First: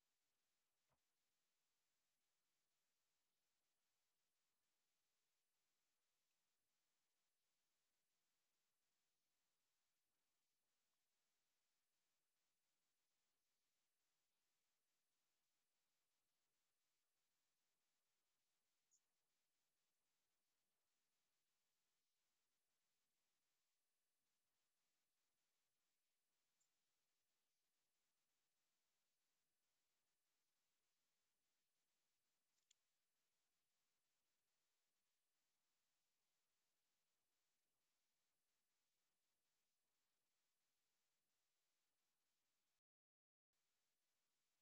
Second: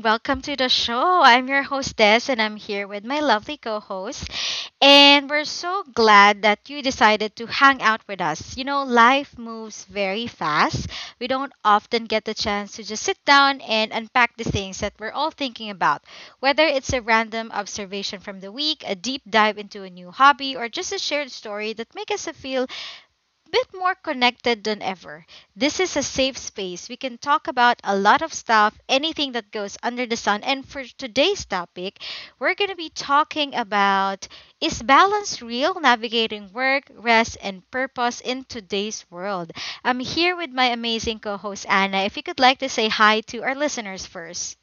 Welcome to the show. I'm your hostess, and I'm here with my lovely co host. And we're so glad that you decided to hang out with us. You know, life moves very fast. We don't often get the chance to just sit down and unpack the things that we're all thinking about, whether it's a random observation from the week, a deep dive into a new hobby, or just a shared story that makes us feel bit more connected than ever. This is a safe space. We can talk about a lot of stuff, anything that goes under the sun. And for today's topic, we're going to be talking about is balance real navigating work, rest, and purpose in today's world? I'm here with my amazing co host, Anna. If you could like to say hi to our listeners first.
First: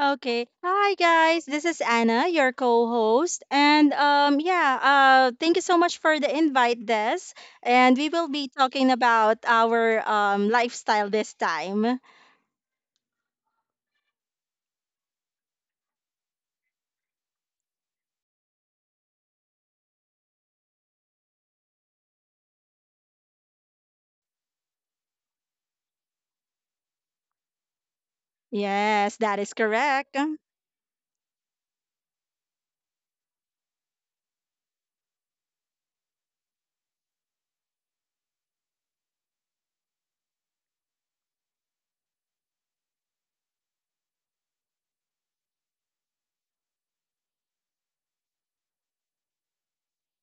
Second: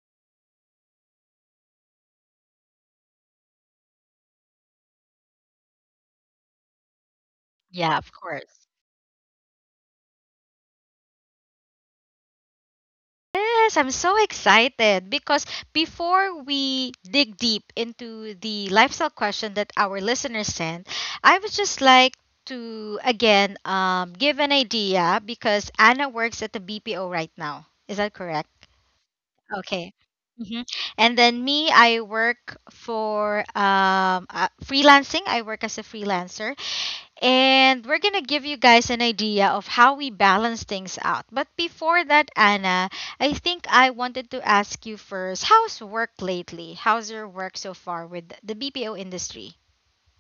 Okay. Hi guys. This is Anna, your co-host. And yeah, thank you so much for the invite, Des. And Yeah, we of will be course. talking about our lifestyle this time. Yes, I'm so excited because before we dig deep into the lifestyle question that our listeners sent, I would just like to again give an idea because Anna works at the BPO right now. Is that correct? Yes, that is Okay. correct. Hmm. And then me, I work for freelancing. I work as a freelancer. And we're going to give you guys an idea of how we balance things out. But before that, Anna, I think I wanted to ask you first how's work lately? How's your work so far with the BPO industry?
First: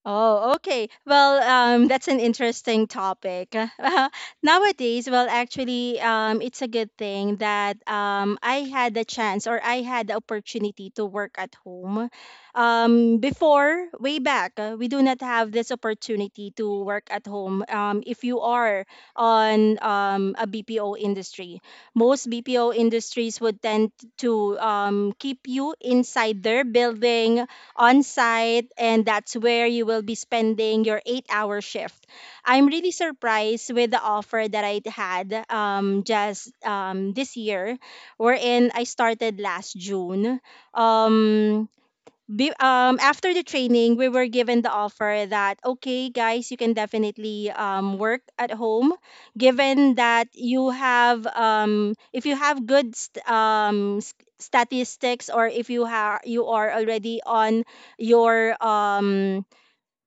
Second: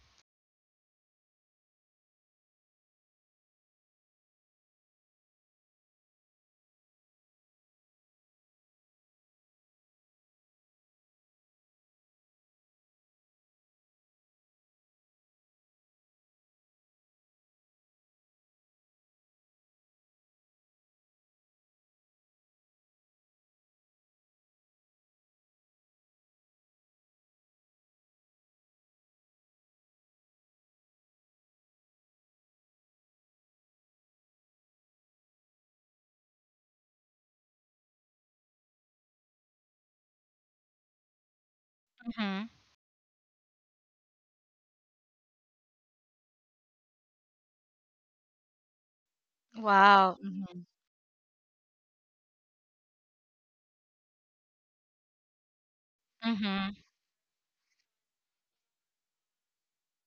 Oh, okay. Well, that's an interesting topic. Nowadays, well, actually, it's a good thing that I had the opportunity to work at home. Before, way back, we do not have this opportunity to work at home if you are on a BPO industry. Most BPO industries would tend to keep you inside their building on site, and that's where you will be spending your 8 hour shift. I'm really surprised with the offer that I had, just this year, wherein I started last June. Um, Mm-hmm. After the training, we were given the offer that, okay, guys, you can definitely work at home, given Wow. that Mm-hmm. you have, if you have good statistics, or if you, you are Mm-hmm. already on your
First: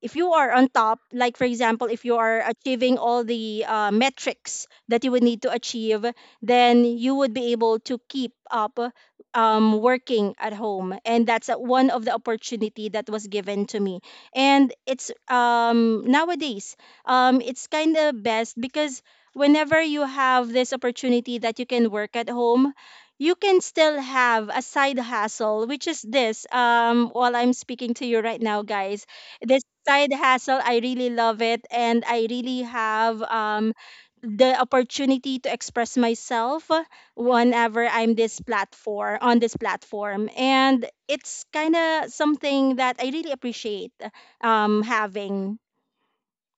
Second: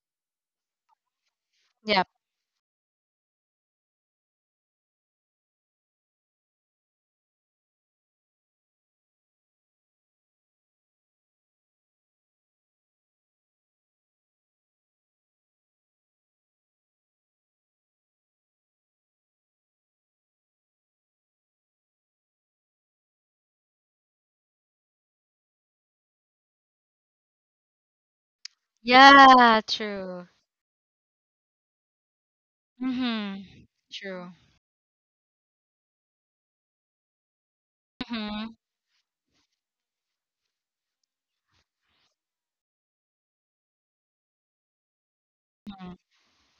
if you are on top, like for example, if Yep. you are achieving all the metrics that you would need to achieve, then you would be able to keep up working at home, and that's one of the opportunity that was given to me. And it's nowadays, it's kind of best because whenever you have this opportunity that you can work at home. You can still have a side hustle, which is this. While I'm speaking to you right now, guys, Yeah, this side true. hustle. I really love it, and I really have Mm-hmm. True. the opportunity to express myself whenever I'm this Mm-hmm. platform on this platform, and it's kind of something that I really appreciate having.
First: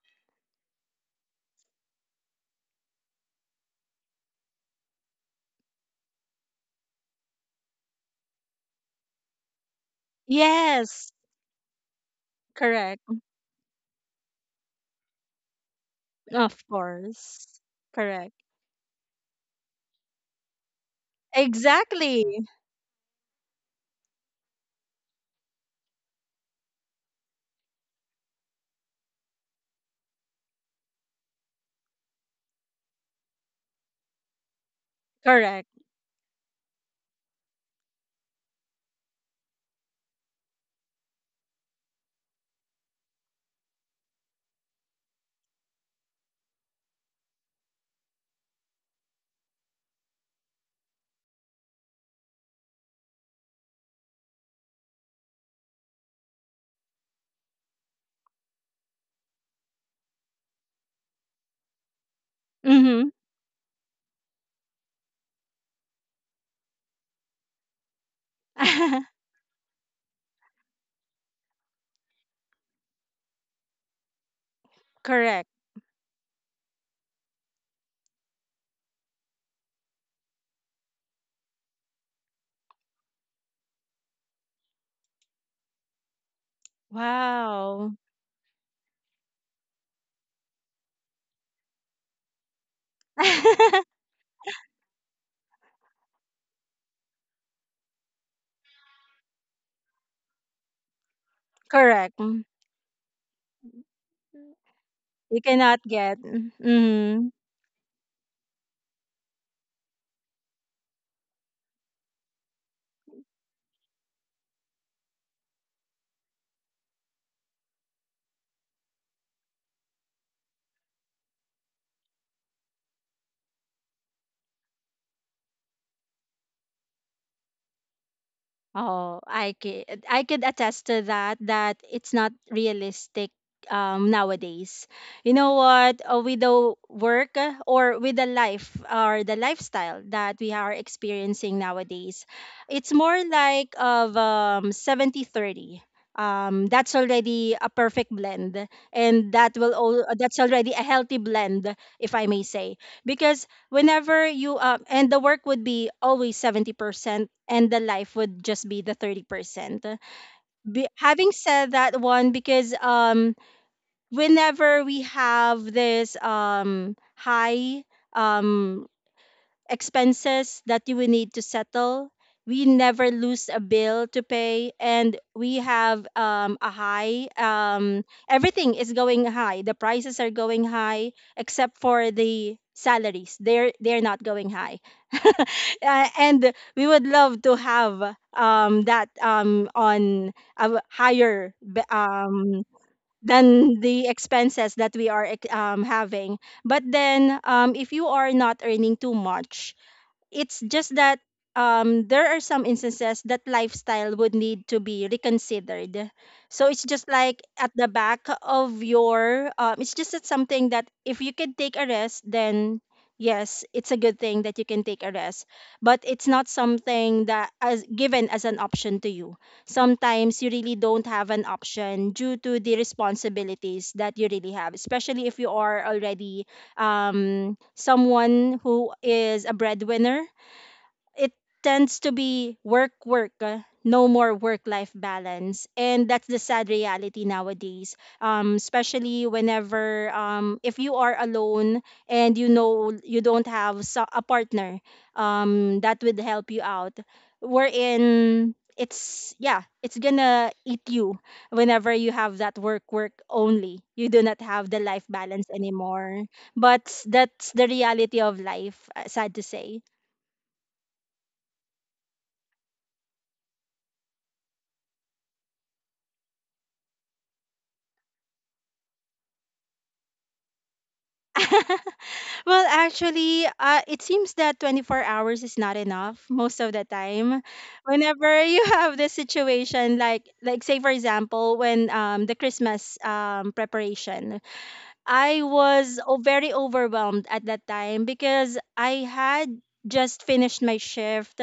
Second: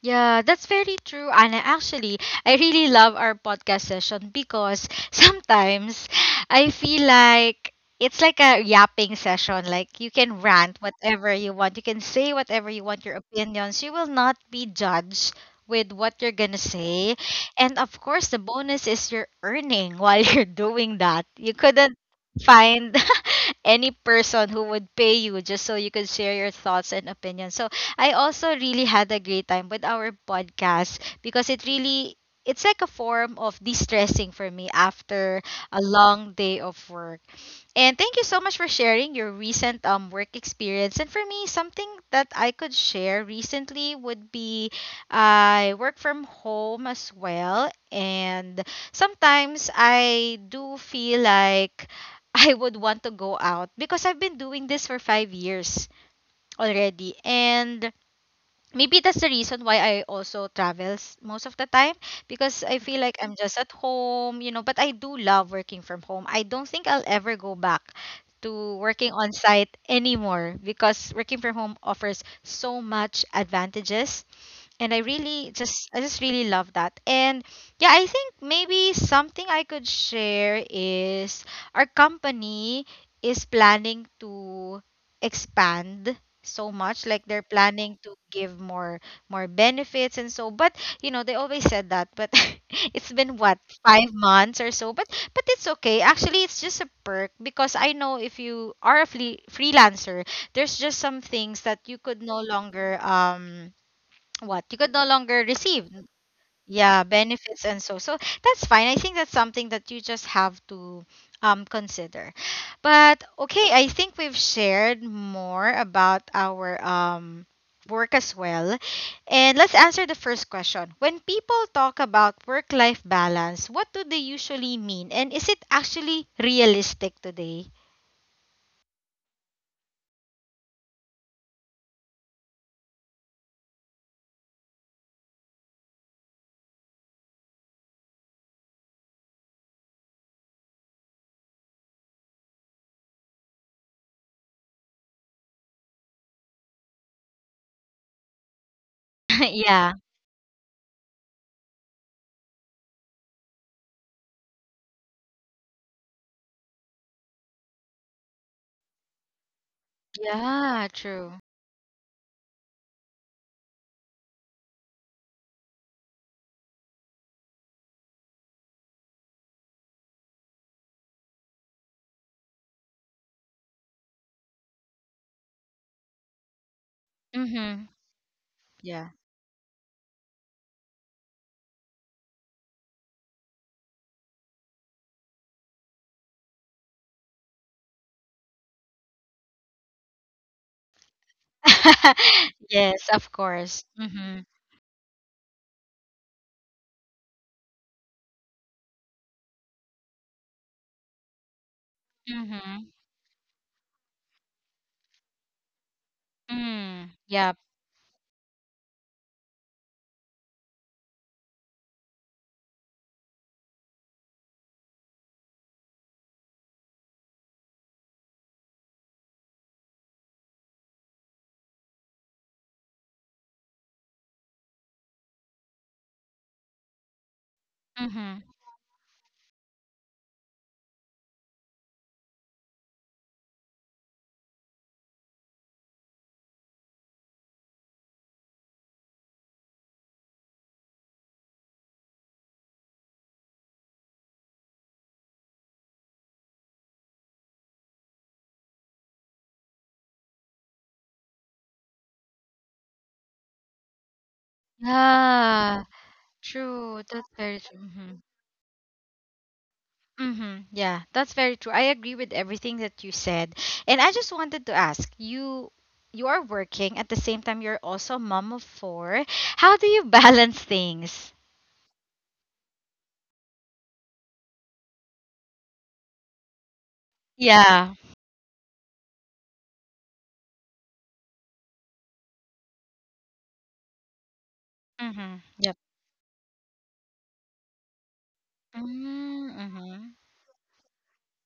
Yeah, that's very true, Anna. Actually, I really love our podcast session because sometimes I feel like it's like a yapping session. Like you can rant Yes, whatever you want, you can say whatever you correct. want, your opinions. You will not be judged with what you're gonna Of say. course, And of course, correct. the bonus is you're earning while you're doing that. You couldn't Exactly, find any person who would pay you just so you could share your thoughts and opinions. So I also really had a great time with our podcast because it really it's like a form of de-stressing for me after correct. a long day of work. And thank you so much for sharing your recent work experience. And for me, something that I could share recently would be I work from home as well, and sometimes I do feel like I would want to go out because I've been doing this for 5 years already. And maybe that's the reason why I also travels most of the time because I feel Mm-hmm. like I'm just at home, you know, but I do love working from home. I don't think I'll ever go back to working on site anymore because working from home offers so much advantages, and i Correct. really just i just really love that. And yeah, I think maybe something I could share is our company is planning to expand so much. Like they're Wow. planning to give more benefits and so, but you know they always said that, but it's been what, 5 months or so, but it's okay. Actually, it's just a perk because I know if you are a freelancer, there's just some things that you Correct. could no You longer what you could no longer cannot receive, get. yeah, Mm-hmm. benefits and so. So that's fine. I think that's something that you just have to consider. But okay, I think we've shared more about our work as well. And let's answer the first question: when people talk about work life balance, what do they usually mean, and is it actually realistic today? Oh, I could attest to that, that it's not realistic nowadays. You know what? With the work, or with the life or the lifestyle that we are experiencing nowadays, it's more like of 70-30. That's already a perfect blend, and that will Yeah, all that's already a healthy blend, if I may say, because whenever you and the work would be always 70% and the life would just be the 30%, yeah, having true. said that one because whenever we have this high um expenses that you will need to settle. We never lose a bill to pay, and we have, a high. Mm-hmm. Everything is Yeah. going high. The prices are going high, except for the salaries. They're not going high. And we would love to have that on a higher Yes, of than course. the Mhm. expenses that we are having. But then, if you are not earning too much, it's just that there are some Mm-hmm. instances that lifestyle would need to be reconsidered. So it's just Mm. like Yep. at the back of your, it's just that something that if you can take a rest, then yes, it's a good thing that you can take a rest. But it's not something that as given as an option to you. Sometimes you really don't have an option due to the responsibilities that you really have, especially if you are already Mm-hmm. someone who is a breadwinner. It tends to be work, work, no more work life balance. And that's the sad reality nowadays. Especially whenever, if you are alone and you know you don't have a partner that would help you out, wherein it's, yeah, it's gonna eat you whenever you have that work, work only. You do not have the life balance Yeah. anymore. But True. That's that's very the true. Mm-hmm. reality of life, sad to say. Mm-hmm. Yeah, that's very true. I agree with everything that you said. And I just wanted to ask, you are working at the same time you're also a mom of four. How do you balance things? Well, actually, it seems that 24 hours is not enough most of the time. Yeah. Whenever you have this situation, like say for example, when the Christmas preparation, Mm-hmm. I Yep. was very overwhelmed at that time because I had Mm-hmm. just finished my shift.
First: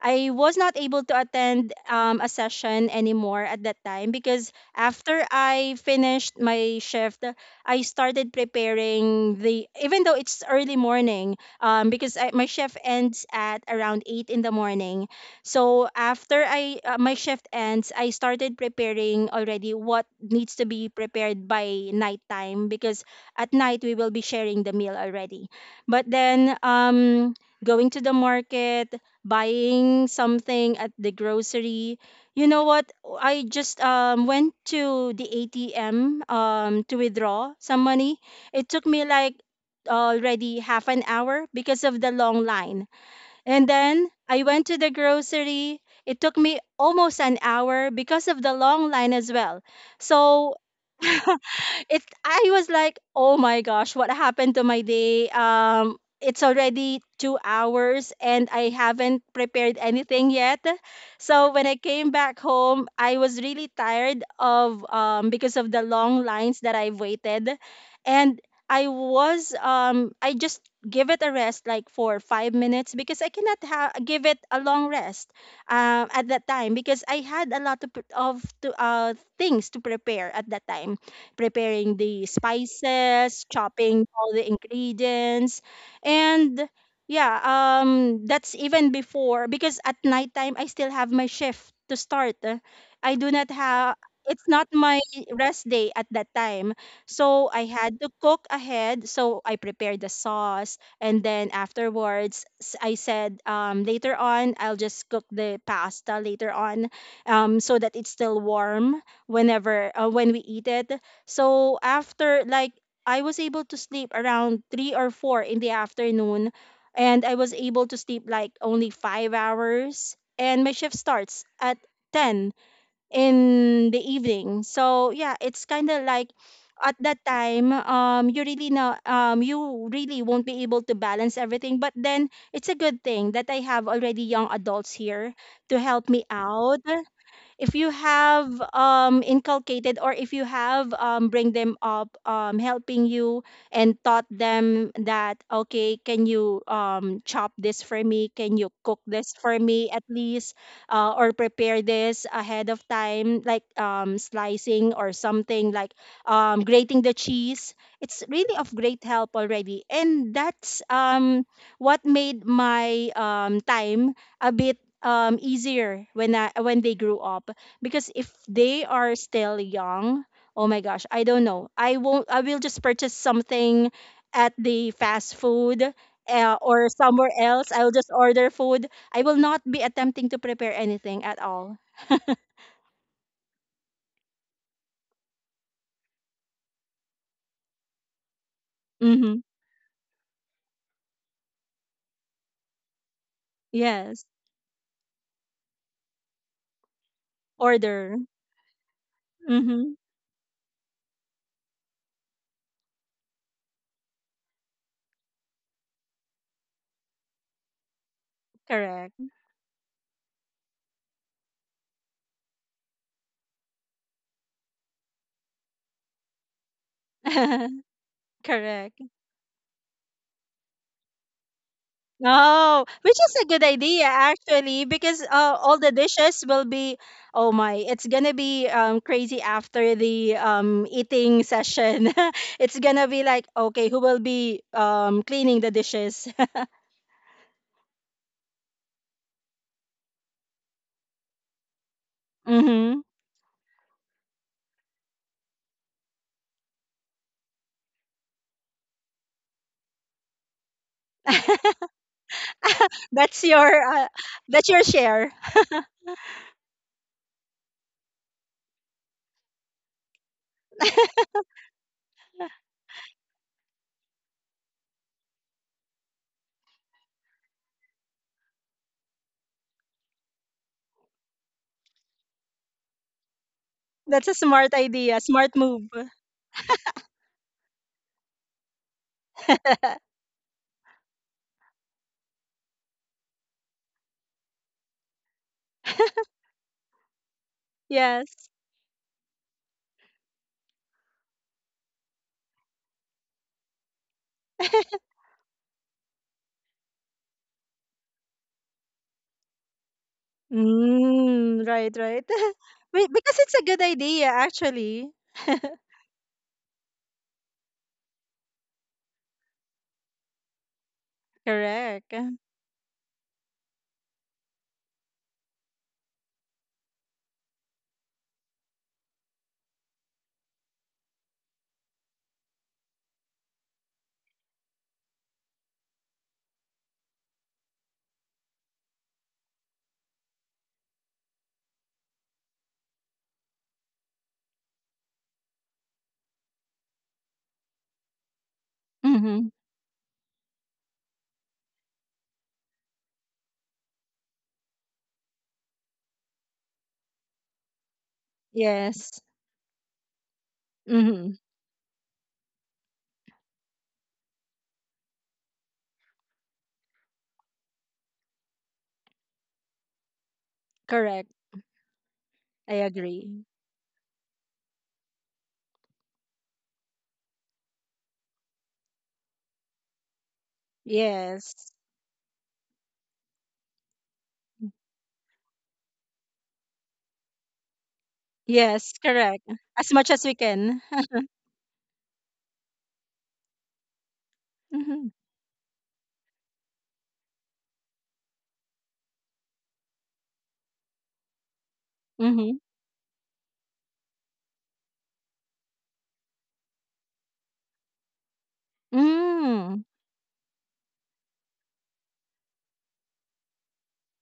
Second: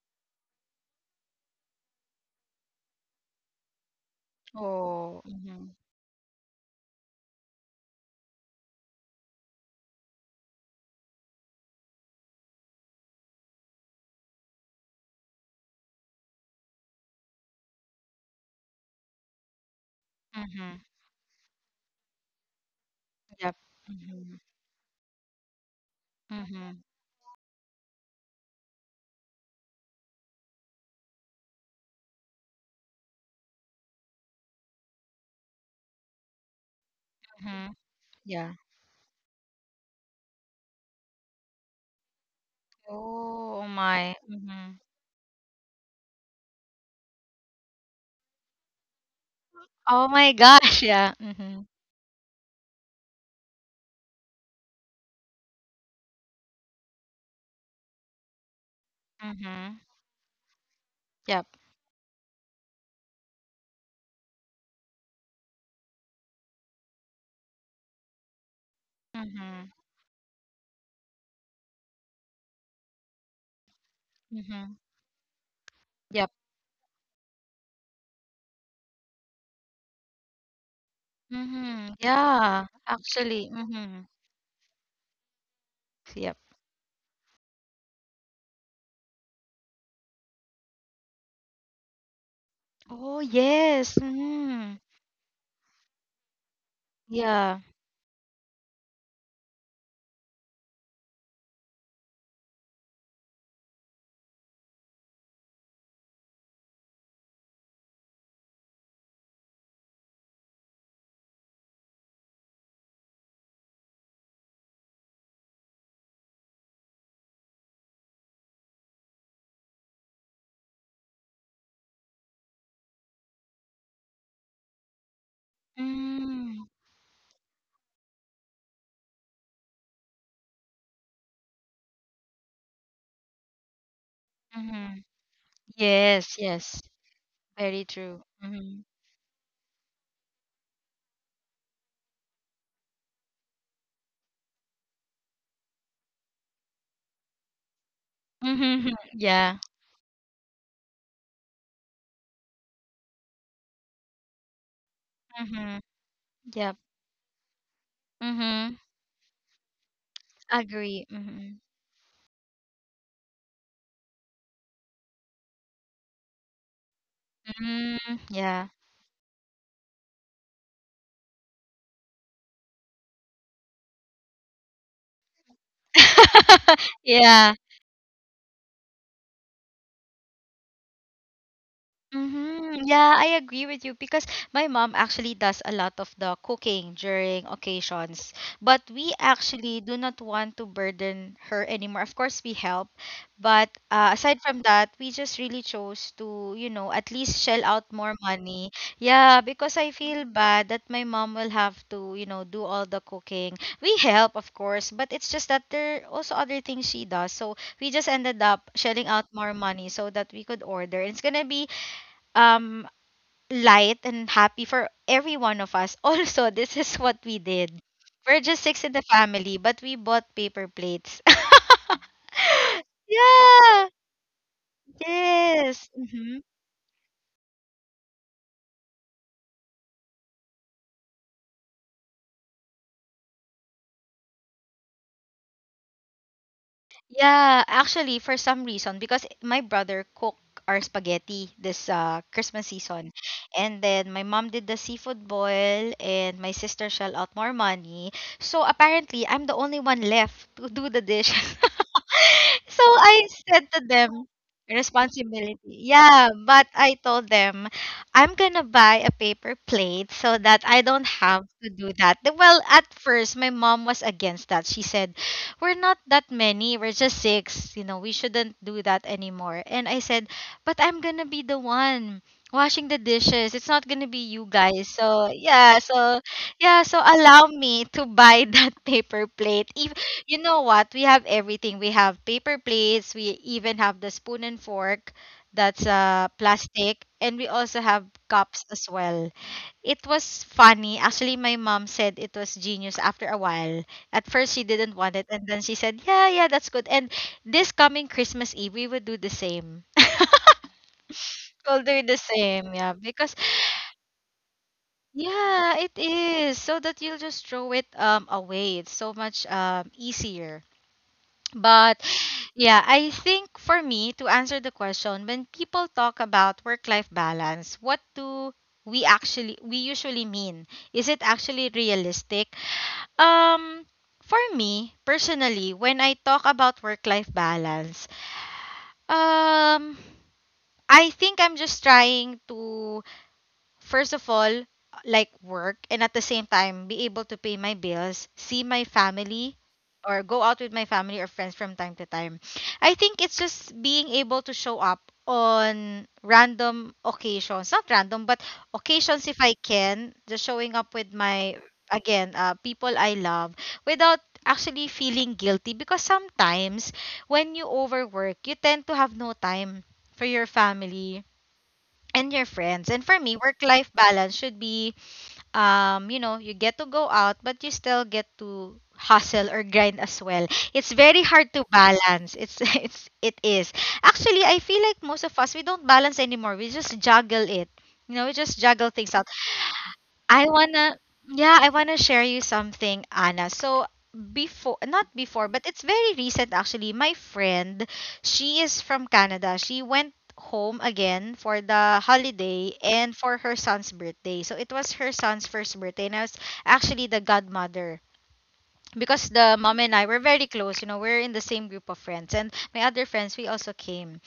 I was not able to attend a session anymore at that time because Oh. after Mm-hmm. I finished my shift, I started preparing the, even though it's early morning, my shift ends at around 8 in the morning. So after I my shift ends, I started preparing already what needs to Mm-hmm. be prepared by nighttime because at Yep. night we will be Mm-hmm. sharing the meal already. But then Mm-hmm. Going to the market, buying something at the grocery. You know what? I just went to the ATM to withdraw Mm-hmm. some money. Yeah. It took me like already half an hour because of the long line, Oh and then my. I went Mm-hmm. to the grocery. It took me almost an hour because of the long line as well. Oh my So gosh, yeah. Mhm, it I was like, "Oh my gosh, what happened to my day?" It's already 2 hours and I haven't prepared mhm. anything yet. Yep. So when I came back home, I was really tired of because of the long lines that I've waited, and Mhm, I just give it a rest like for 5 minutes because I cannot give it a mhm. long rest at Yep. that time because I had a lot of, things to prepare at that time, preparing Mhm. the Yeah, spices, actually, chopping mhm. all the ingredients, Yep. and yeah, that's even before because at nighttime I still have my shift to start. I Oh, do not have, yes. it's not Mhm. my rest day at that time. So Yeah. I had to cook ahead. So I prepared the sauce. And then afterwards, I said, later on, I'll just cook the pasta later on so that it's still warm when we eat it. So after like I was able to sleep around three or four in the afternoon, and I was able to sleep like only 5 hours. And my shift starts at 10 in the evening. So yeah, it's kind of like Mm. at that time, you really know, you really won't be able to balance everything. But then it's a good thing that I have already young adults Mhm. here to help me Yes, yes. out. If Very you true. have Mhm. Inculcated, or if you have bring them up helping you, and taught them that okay, can you chop this for me, can you Mhm. cook this Yeah. for me, at least or prepare this ahead of time like slicing or something Mhm. like Yep. grating the cheese, it's really of Mhm. great help already. And that's Agree. Mhm. what made my time a bit easier when when they grew up. Mm, Because if yeah. they are still young, oh my gosh, I don't know, I won't I will just purchase something at the fast food, or somewhere Yeah. else, I'll just order food. I will not be attempting to prepare anything at all. Mhm. Yeah, I agree with you because my mom actually does a lot of the cooking during occasions. But we Mm-hmm. actually do not want to burden her anymore. Of course, we help, but Yes. aside from that, we just really chose to, you know, at least shell out more Order. money. Yeah, because I Mm-hmm. feel bad that my mom will have to, you know, do all the cooking. We help, of course, but it's just that there are also other things she does. So we just ended up shelling Correct. out more money so that we could order. And it's gonna be um light and happy for every one of us. Also, this is what we did. We're just six in the Correct. family, but we bought paper plates. Oh, which is a good Yeah. idea actually, because all Yes. the Mhm. dishes will be, oh my, it's gonna be crazy after the eating session. It's gonna be like, okay, who will be cleaning the dishes? Yeah, actually, for some reason, because my brother cooked our spaghetti this Christmas Mm-hmm. season. And then my mom did the seafood boil, and my sister shell out more money. So apparently, I'm the only one left to do the dish. So I That's said to your them, share. responsibility. Yeah, but I told them, I'm gonna buy a paper plate so that I don't have to do that. Well, at first, my mom was against that. She said, we're not that many. We're just six. You know, we shouldn't do that anymore. And I said, but I'm gonna be the one washing the dishes. It's not gonna That's be a you smart guys. idea, So smart yeah, move. so yeah, so allow me to buy that paper plate. If you know what, we have everything. We have paper plates. We even have the spoon and fork that's plastic, and we also have Yes. cups as well. It was funny. Actually, my mom said it was genius after a while. At first she didn't want it, and then she said, "Yeah, yeah, that's good." And this coming Christmas Eve, we would do the same. Mm, We'll right, do the right. same, yeah, because Because it's a good idea actually. yeah, it is so that you'll just throw it away. It's so much easier. But Correct. yeah, I think for me to answer the question, when people talk about work-life balance, what do we usually mean? Is it actually realistic? Um, for me, personally, when I talk about work life balance, um, I think I'm just trying to first of all, like work, and at the same time, be able to pay my bills, see my Mm-hmm. family, or go out with my family or friends from time to time. I think it's just being able to show up on random occasions, not random, but Yes. occasions if I can, just showing up with Mm-hmm. my, again, people I love without actually feeling guilty because sometimes when you overwork, you tend to have no time for your family Correct. and your I friends. And for me, agree. work life balance should be you know, you get to go out, but you still get to hustle or grind as well. It's very hard to Yes. balance. It's it is. Actually, I feel like most of us, we don't balance anymore. We just juggle it. You know, we just juggle Yes, things out. correct. As much as we I can. wanna, yeah, I wanna share you something, Anna. So before, Mm-hmm. not before, but it's very recent actually. My friend, she is from Canada. She went home again for the Mm-hmm. holiday and for her son's birthday. So it was her son's first birthday, and I was actually the godmother. Because the mom Mm. and I were very close, you know, we're in the same group of friends. And my other friends, we also came.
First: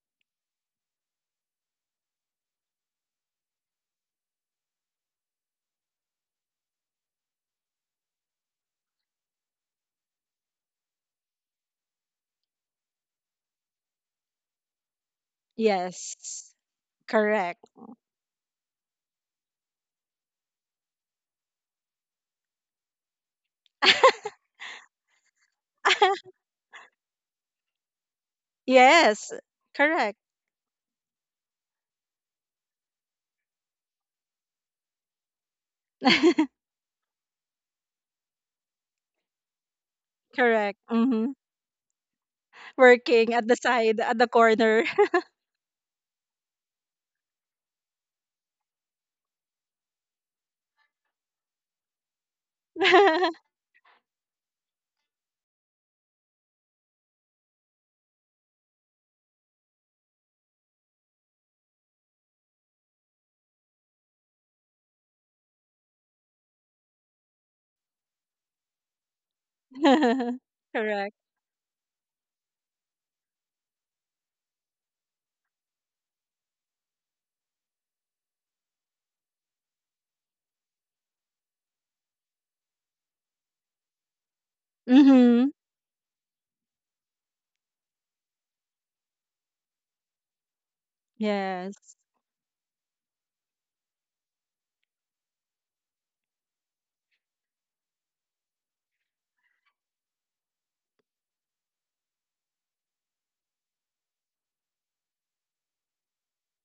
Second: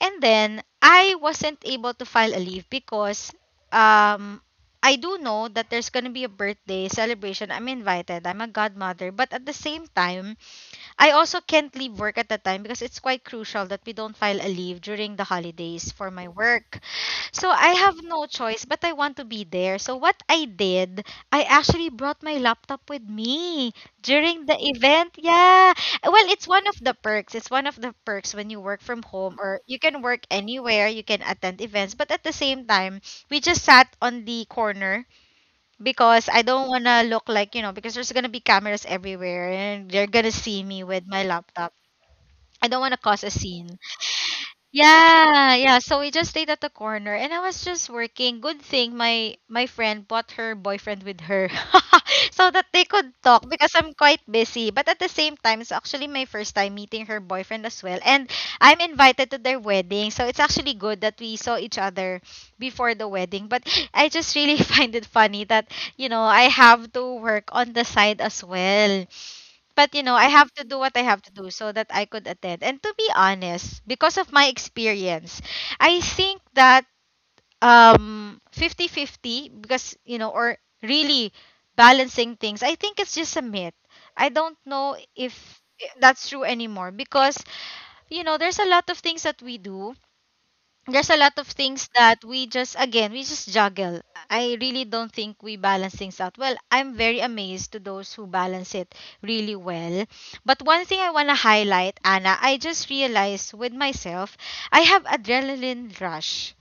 And then I wasn't able to file a leave because um I do know that there's going to be a birthday celebration. I'm invited. I'm a godmother, but at the same time, I also can't leave work at the time because it's quite crucial that we don't file a leave during the holidays for my Yes. work. So Correct. I have no choice, but I want to be there. So what I did, I actually brought my laptop with me during the event. Yeah. Well, it's one of the perks. It's one of the perks when you work from home Yes. or you can work Correct. anywhere, you can attend events, but at the same time, we just sat on the corner because I don't want to look like, you know, because there's going to be cameras everywhere and they're going to see Correct. me with my Mm-hmm. laptop. I don't want to cause Working a at the scene. side, at the corner. Yeah, yeah. So we just stayed at the corner and I was just working. Good thing my friend brought her boyfriend with her so that they could talk because I'm quite busy. But at the same time, it's actually my first time meeting her boyfriend as well. And I'm invited to their wedding. So it's actually good that we saw each other before the wedding. But I just really find it funny that, I have to work on the side as well, but you know I have to do what I correct. have to do so that I could attend. And to be honest, because of my experience, I think that 50-50, because or really balancing things, I think it's just a myth. I don't know Mm-hmm. if that's true anymore, because you know there's a lot of things that we do. There's a lot of things Yes. that we just, again, we just juggle. I really don't think we balance things out well. I'm very amazed to those who balance it really well. But one thing I want to highlight, Anna, I just realized with myself I have adrenaline rush.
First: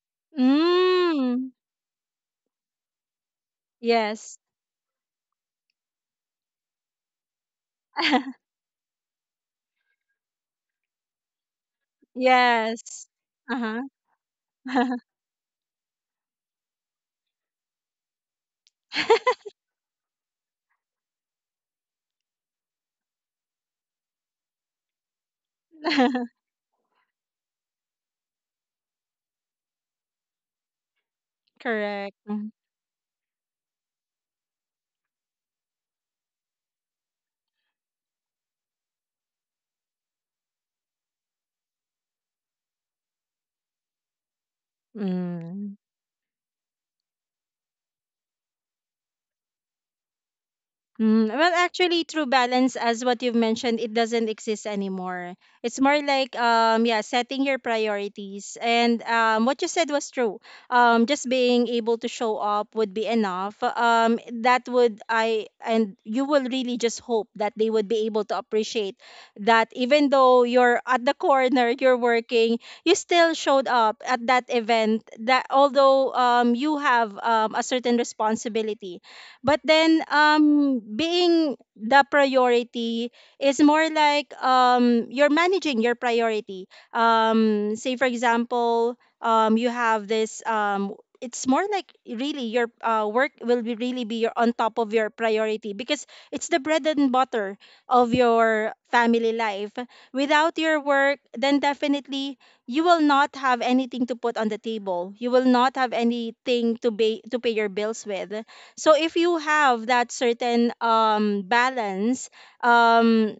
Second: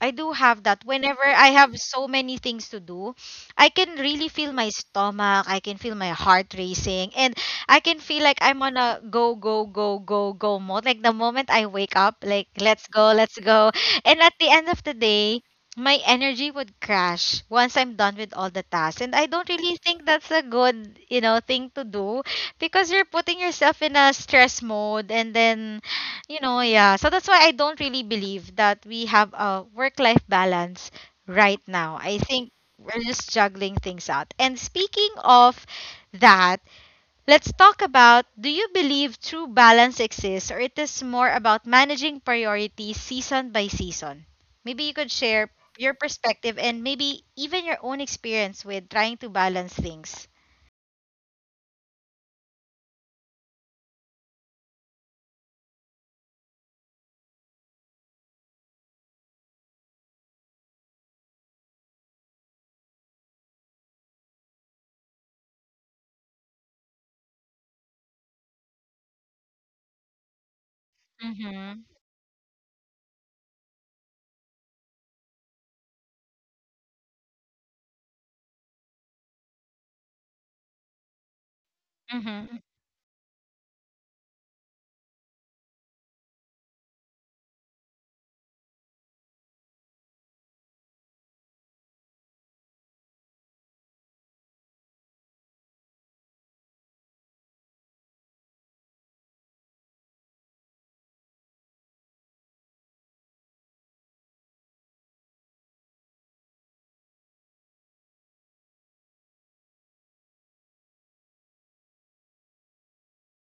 I do have that. Whenever I Mm. have so many things to do, I can really Yes. feel my stomach. I can feel my heart racing. And I can feel like I'm on a go, go, go, go, go mode. Like the moment I wake up, like, let's Yes. go, let's go. Uh-huh. And at the end of the day, my energy would crash once I'm done with all the tasks. And I don't really think that's a good, thing to do, because you're putting yourself in a stress mode and then yeah. So that's why I don't really believe that we have a work life balance right now. Correct. I Mm-hmm. think we're just juggling things out. And speaking of that, let's talk about, do you believe true balance exists, or it is more about managing priorities season by season? Maybe you could share Mm. your perspective and maybe even your own experience with trying to balance things. Mm. Well, actually, true balance, as what you've mentioned, it doesn't exist anymore. It's more like yeah, setting your priorities. And what you said was true. Just being able to show up would be enough. That would I and you will really just hope that they would be able to appreciate that even though you're at the corner, Mhm. you're working, you still showed up at that event, that although you have a certain responsibility. But then being the Mhm. priority is more like you're managing your priority. Say for example, you have this it's more like really your, work will be really be your, on top of your priority because it's the bread and butter of your family life. Without your work, then definitely you will not have anything to put on the table. You will not have anything to pay your bills with. So if you have that certain balance, um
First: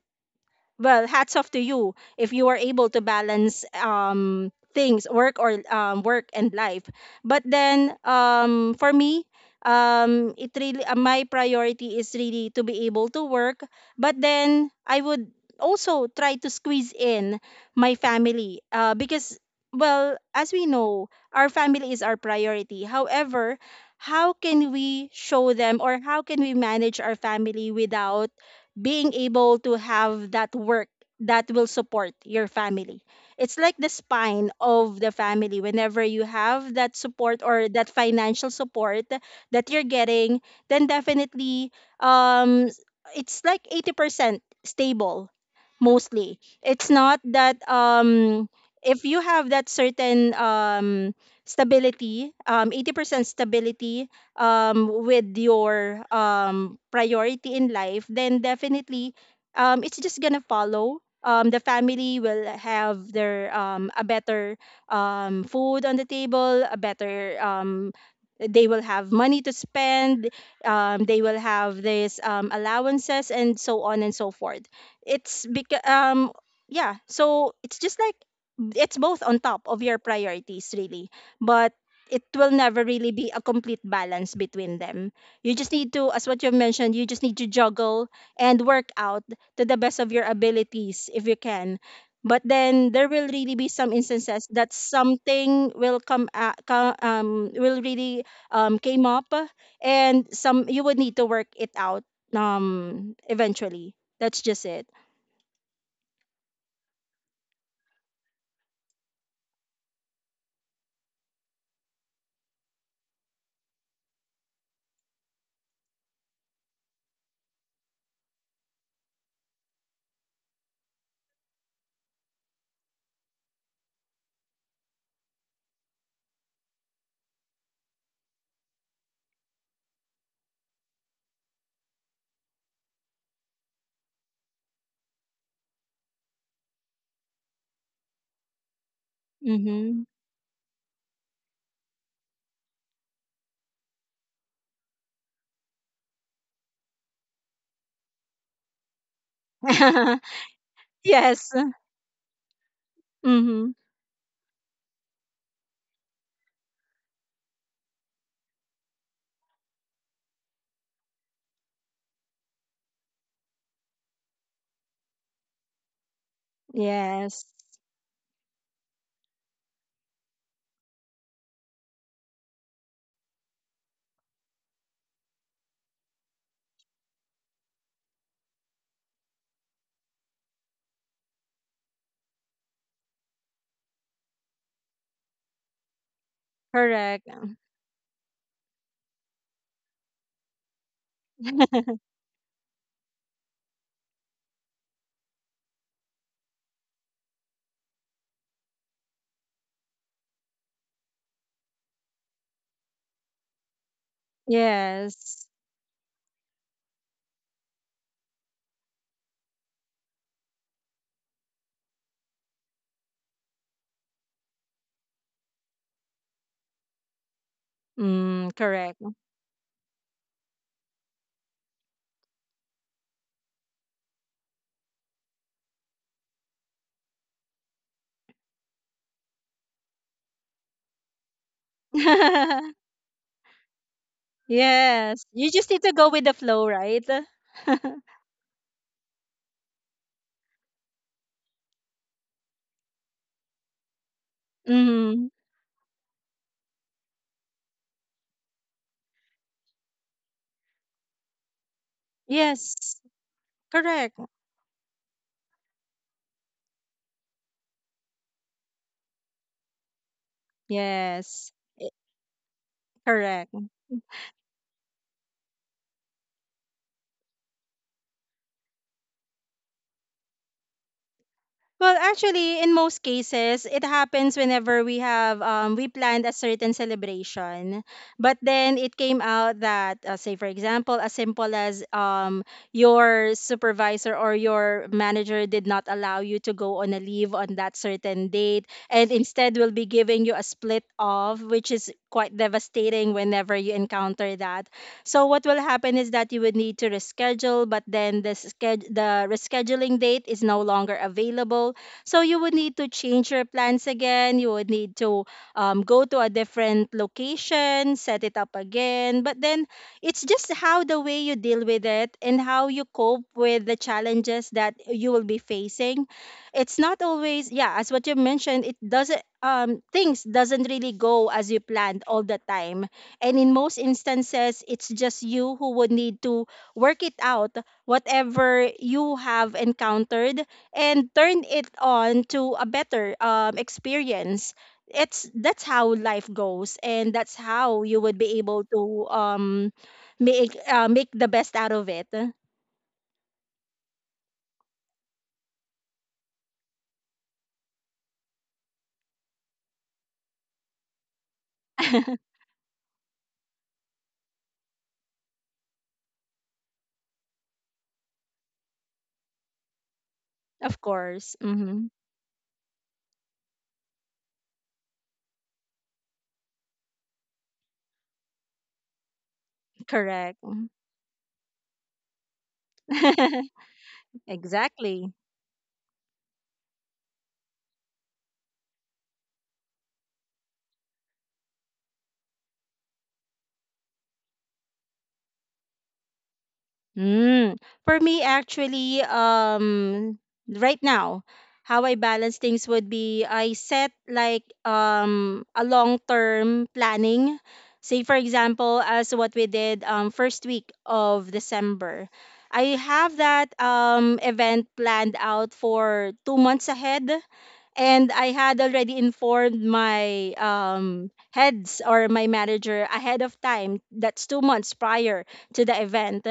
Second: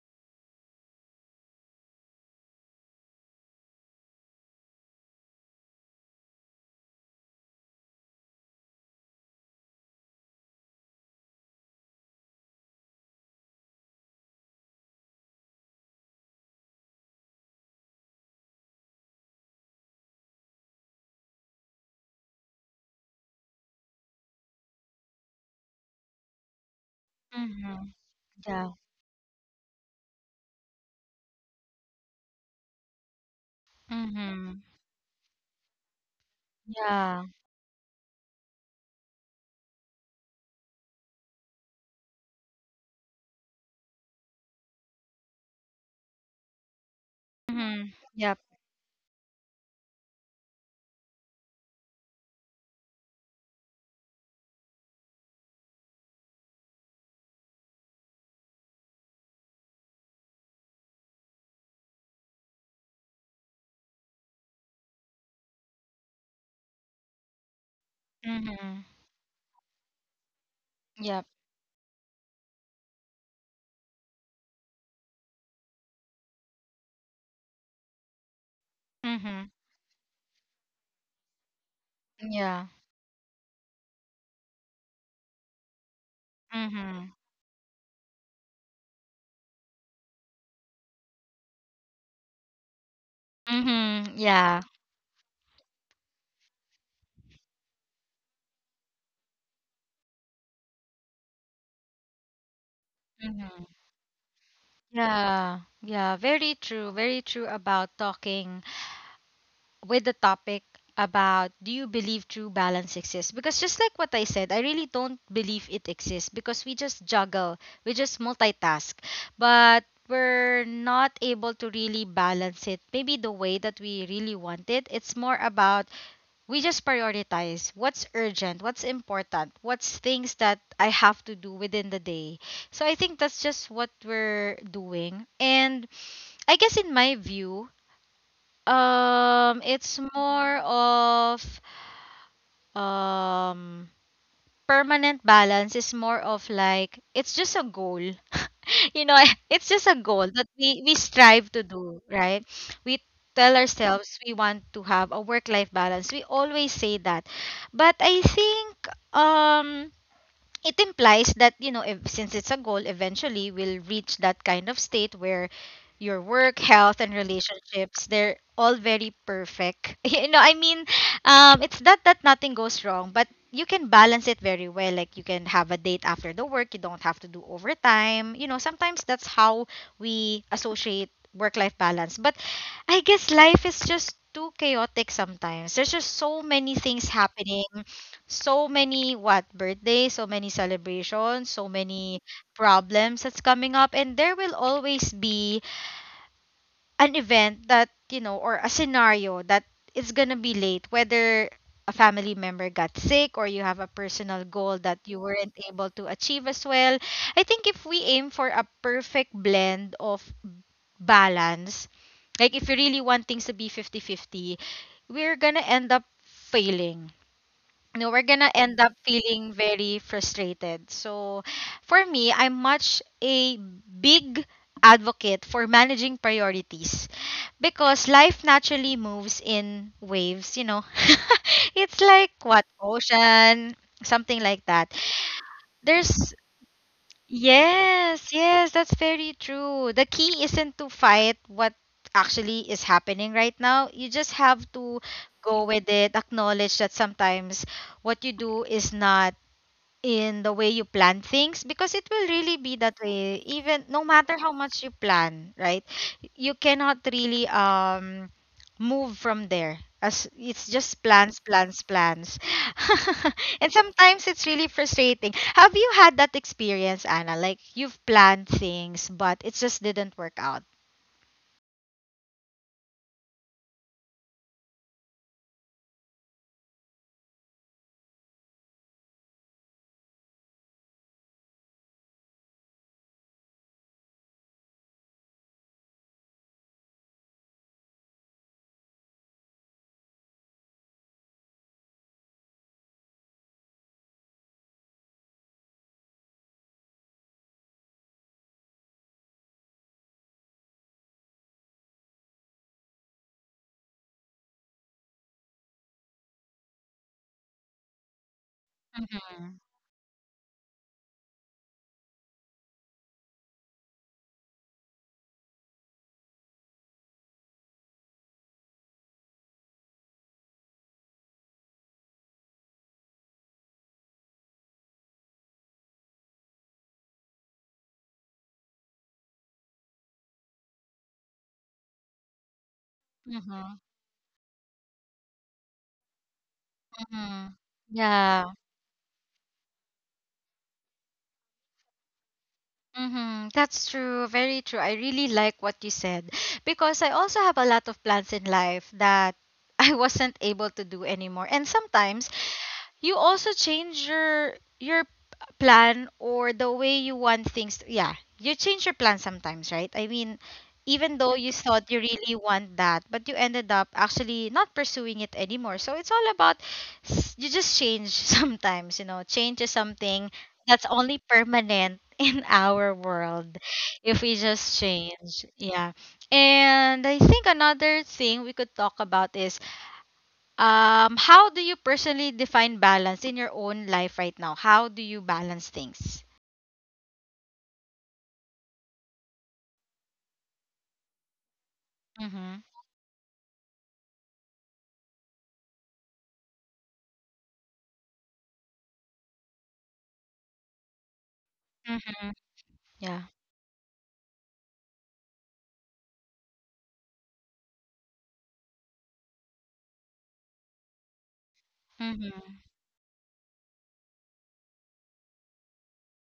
well, hats off to you if you are able to balance things, work, or work and life. But then for me, it really my priority is really to be able to work, but then I would also try to squeeze in my family, because, well, as we know, our family is our priority. However, how can we show them or how can we manage our family Mhm. without Yeah. being able to have that work that will support your family? It's like the spine Mhm. of the family. Whenever you have that Yeah. support or that financial support that you're getting, then definitely, um it's like 80% stable mostly. It's not that Mhm. Yep. If you have that certain stability, 80% stability with your priority in life, then definitely, it's just gonna follow. The family will have their a better, food on the table, a better, they will Mhm. have money to spend, they Yep. will have these allowances and so on and so forth. It's because, yeah, so it's just like it's both on Mhm. top of your priorities really, but it will Yeah. never really be a complete balance between them. You just need to, as what you mentioned, you Mhm. just need to juggle and work out to the best of your abilities if you can. But then there will really be Mhm. some Yeah. instances that something will come, will really, came up, and some you would need to work it out Mhm. eventually. That's just it. Yeah. Yeah. Very true. Very true. About talking with the topic about, do you believe true balance exists? Because just like what I said, I really don't believe it exists because we just juggle, we just multitask, but we're not able to really balance it. Maybe the way that we really want it. It's more about we just prioritize what's urgent, what's important, what's things that I have to do within the day. So I think that's just what we're doing. And I guess in my view, Mm-hmm. it's more of um permanent balance is more of like it's just a goal you know it's just a goal that we Yes. strive to do, right? We tell Mm-hmm. ourselves we want to have a work life balance, we always say that. But I think um it implies that you know if, since it's a goal, eventually we'll reach that kind of state where your work, health and Yes. relationships, they're all very perfect. You know, I mean, it's not that nothing goes wrong, but you can balance it very well. Like you can have a date after the work, you don't have to do overtime, you know. Sometimes that's how we associate work life balance. But I guess life is just too chaotic sometimes, there's just so many things Correct. happening, so many, what, birthdays, so many celebrations, so many problems that's coming up, and there will always be an event that you know, or a scenario that it's gonna be late, whether a family member got sick or you have a personal goal that you Yes. weren't able to achieve as well. I think if we aim for a perfect blend of balance, like if you really want things to be 50-50, we're gonna end up failing. No, we're Mm, gonna end up correct. feeling very frustrated. So, for me, I'm much a big advocate for managing priorities because life naturally moves in waves, you know. It's like, what, ocean, something like that. Yes. You just need to go with the There's flow, right? Yes, yes, that's very true. The key isn't to fight what actually is happening right now. You just have to Mm. go with it, acknowledge that sometimes what you do is not in the way you plan things, because it will really be that Yes. way even no Correct. matter how much you plan, right? You cannot really move from there, as it's just plans, Yes. plans, I- plans. Correct. And sometimes it's really frustrating. Have you had that experience, Anna, like you've planned things but it just didn't work out? Well, actually, in most cases, it happens whenever we have, we planned a certain celebration, but then it came out that, say, for example, as simple as, your supervisor or your manager did not allow you to go on a leave on that certain date, and instead will be giving you a split off, which is quite devastating whenever you encounter that. So what will happen is that you would need to reschedule, but then the rescheduling date is no longer available. So you would need to change your plans again. You would need to, go to a different location, set it up again. But Mm-hmm. then it's just how the way you deal with it and how you cope with the challenges that you will be facing. It's not always, yeah, as what you mentioned, it doesn't, things doesn't really go as you planned all the time, and in most instances, it's just you who would need to work it out, whatever you have encountered, and turn it on to a better, Mm-hmm. experience. It's that's how life goes, and that's Mm-hmm. how you would be Yeah. able to, make make the best out of it. Mm-hmm. That's true. Very true. I really like what you said because I also have a lot of plans in life that I wasn't able to do anymore. And sometimes you also change your plan or the way you want things to, yeah, you change your plan sometimes, right? I mean, Of even though course, you hmm, thought you really want that, but you ended up actually not pursuing it anymore. So it's all about you just change. Sometimes, you know, change is something correct. that's only permanent in our world, if we just Exactly. change, yeah. And I think another thing we could talk about is how do you personally define balance in your own life right now? How do you balance things? Mm. For me, actually, right now, how I balance Mm-hmm. things would be I set like a long term planning. Say for example, as what we did, first week of December, Mm-hmm. I have Yeah. that event planned out for 2 months ahead, and I had already informed my, heads or my Mm-hmm. manager ahead of time. That's 2 months prior to the event.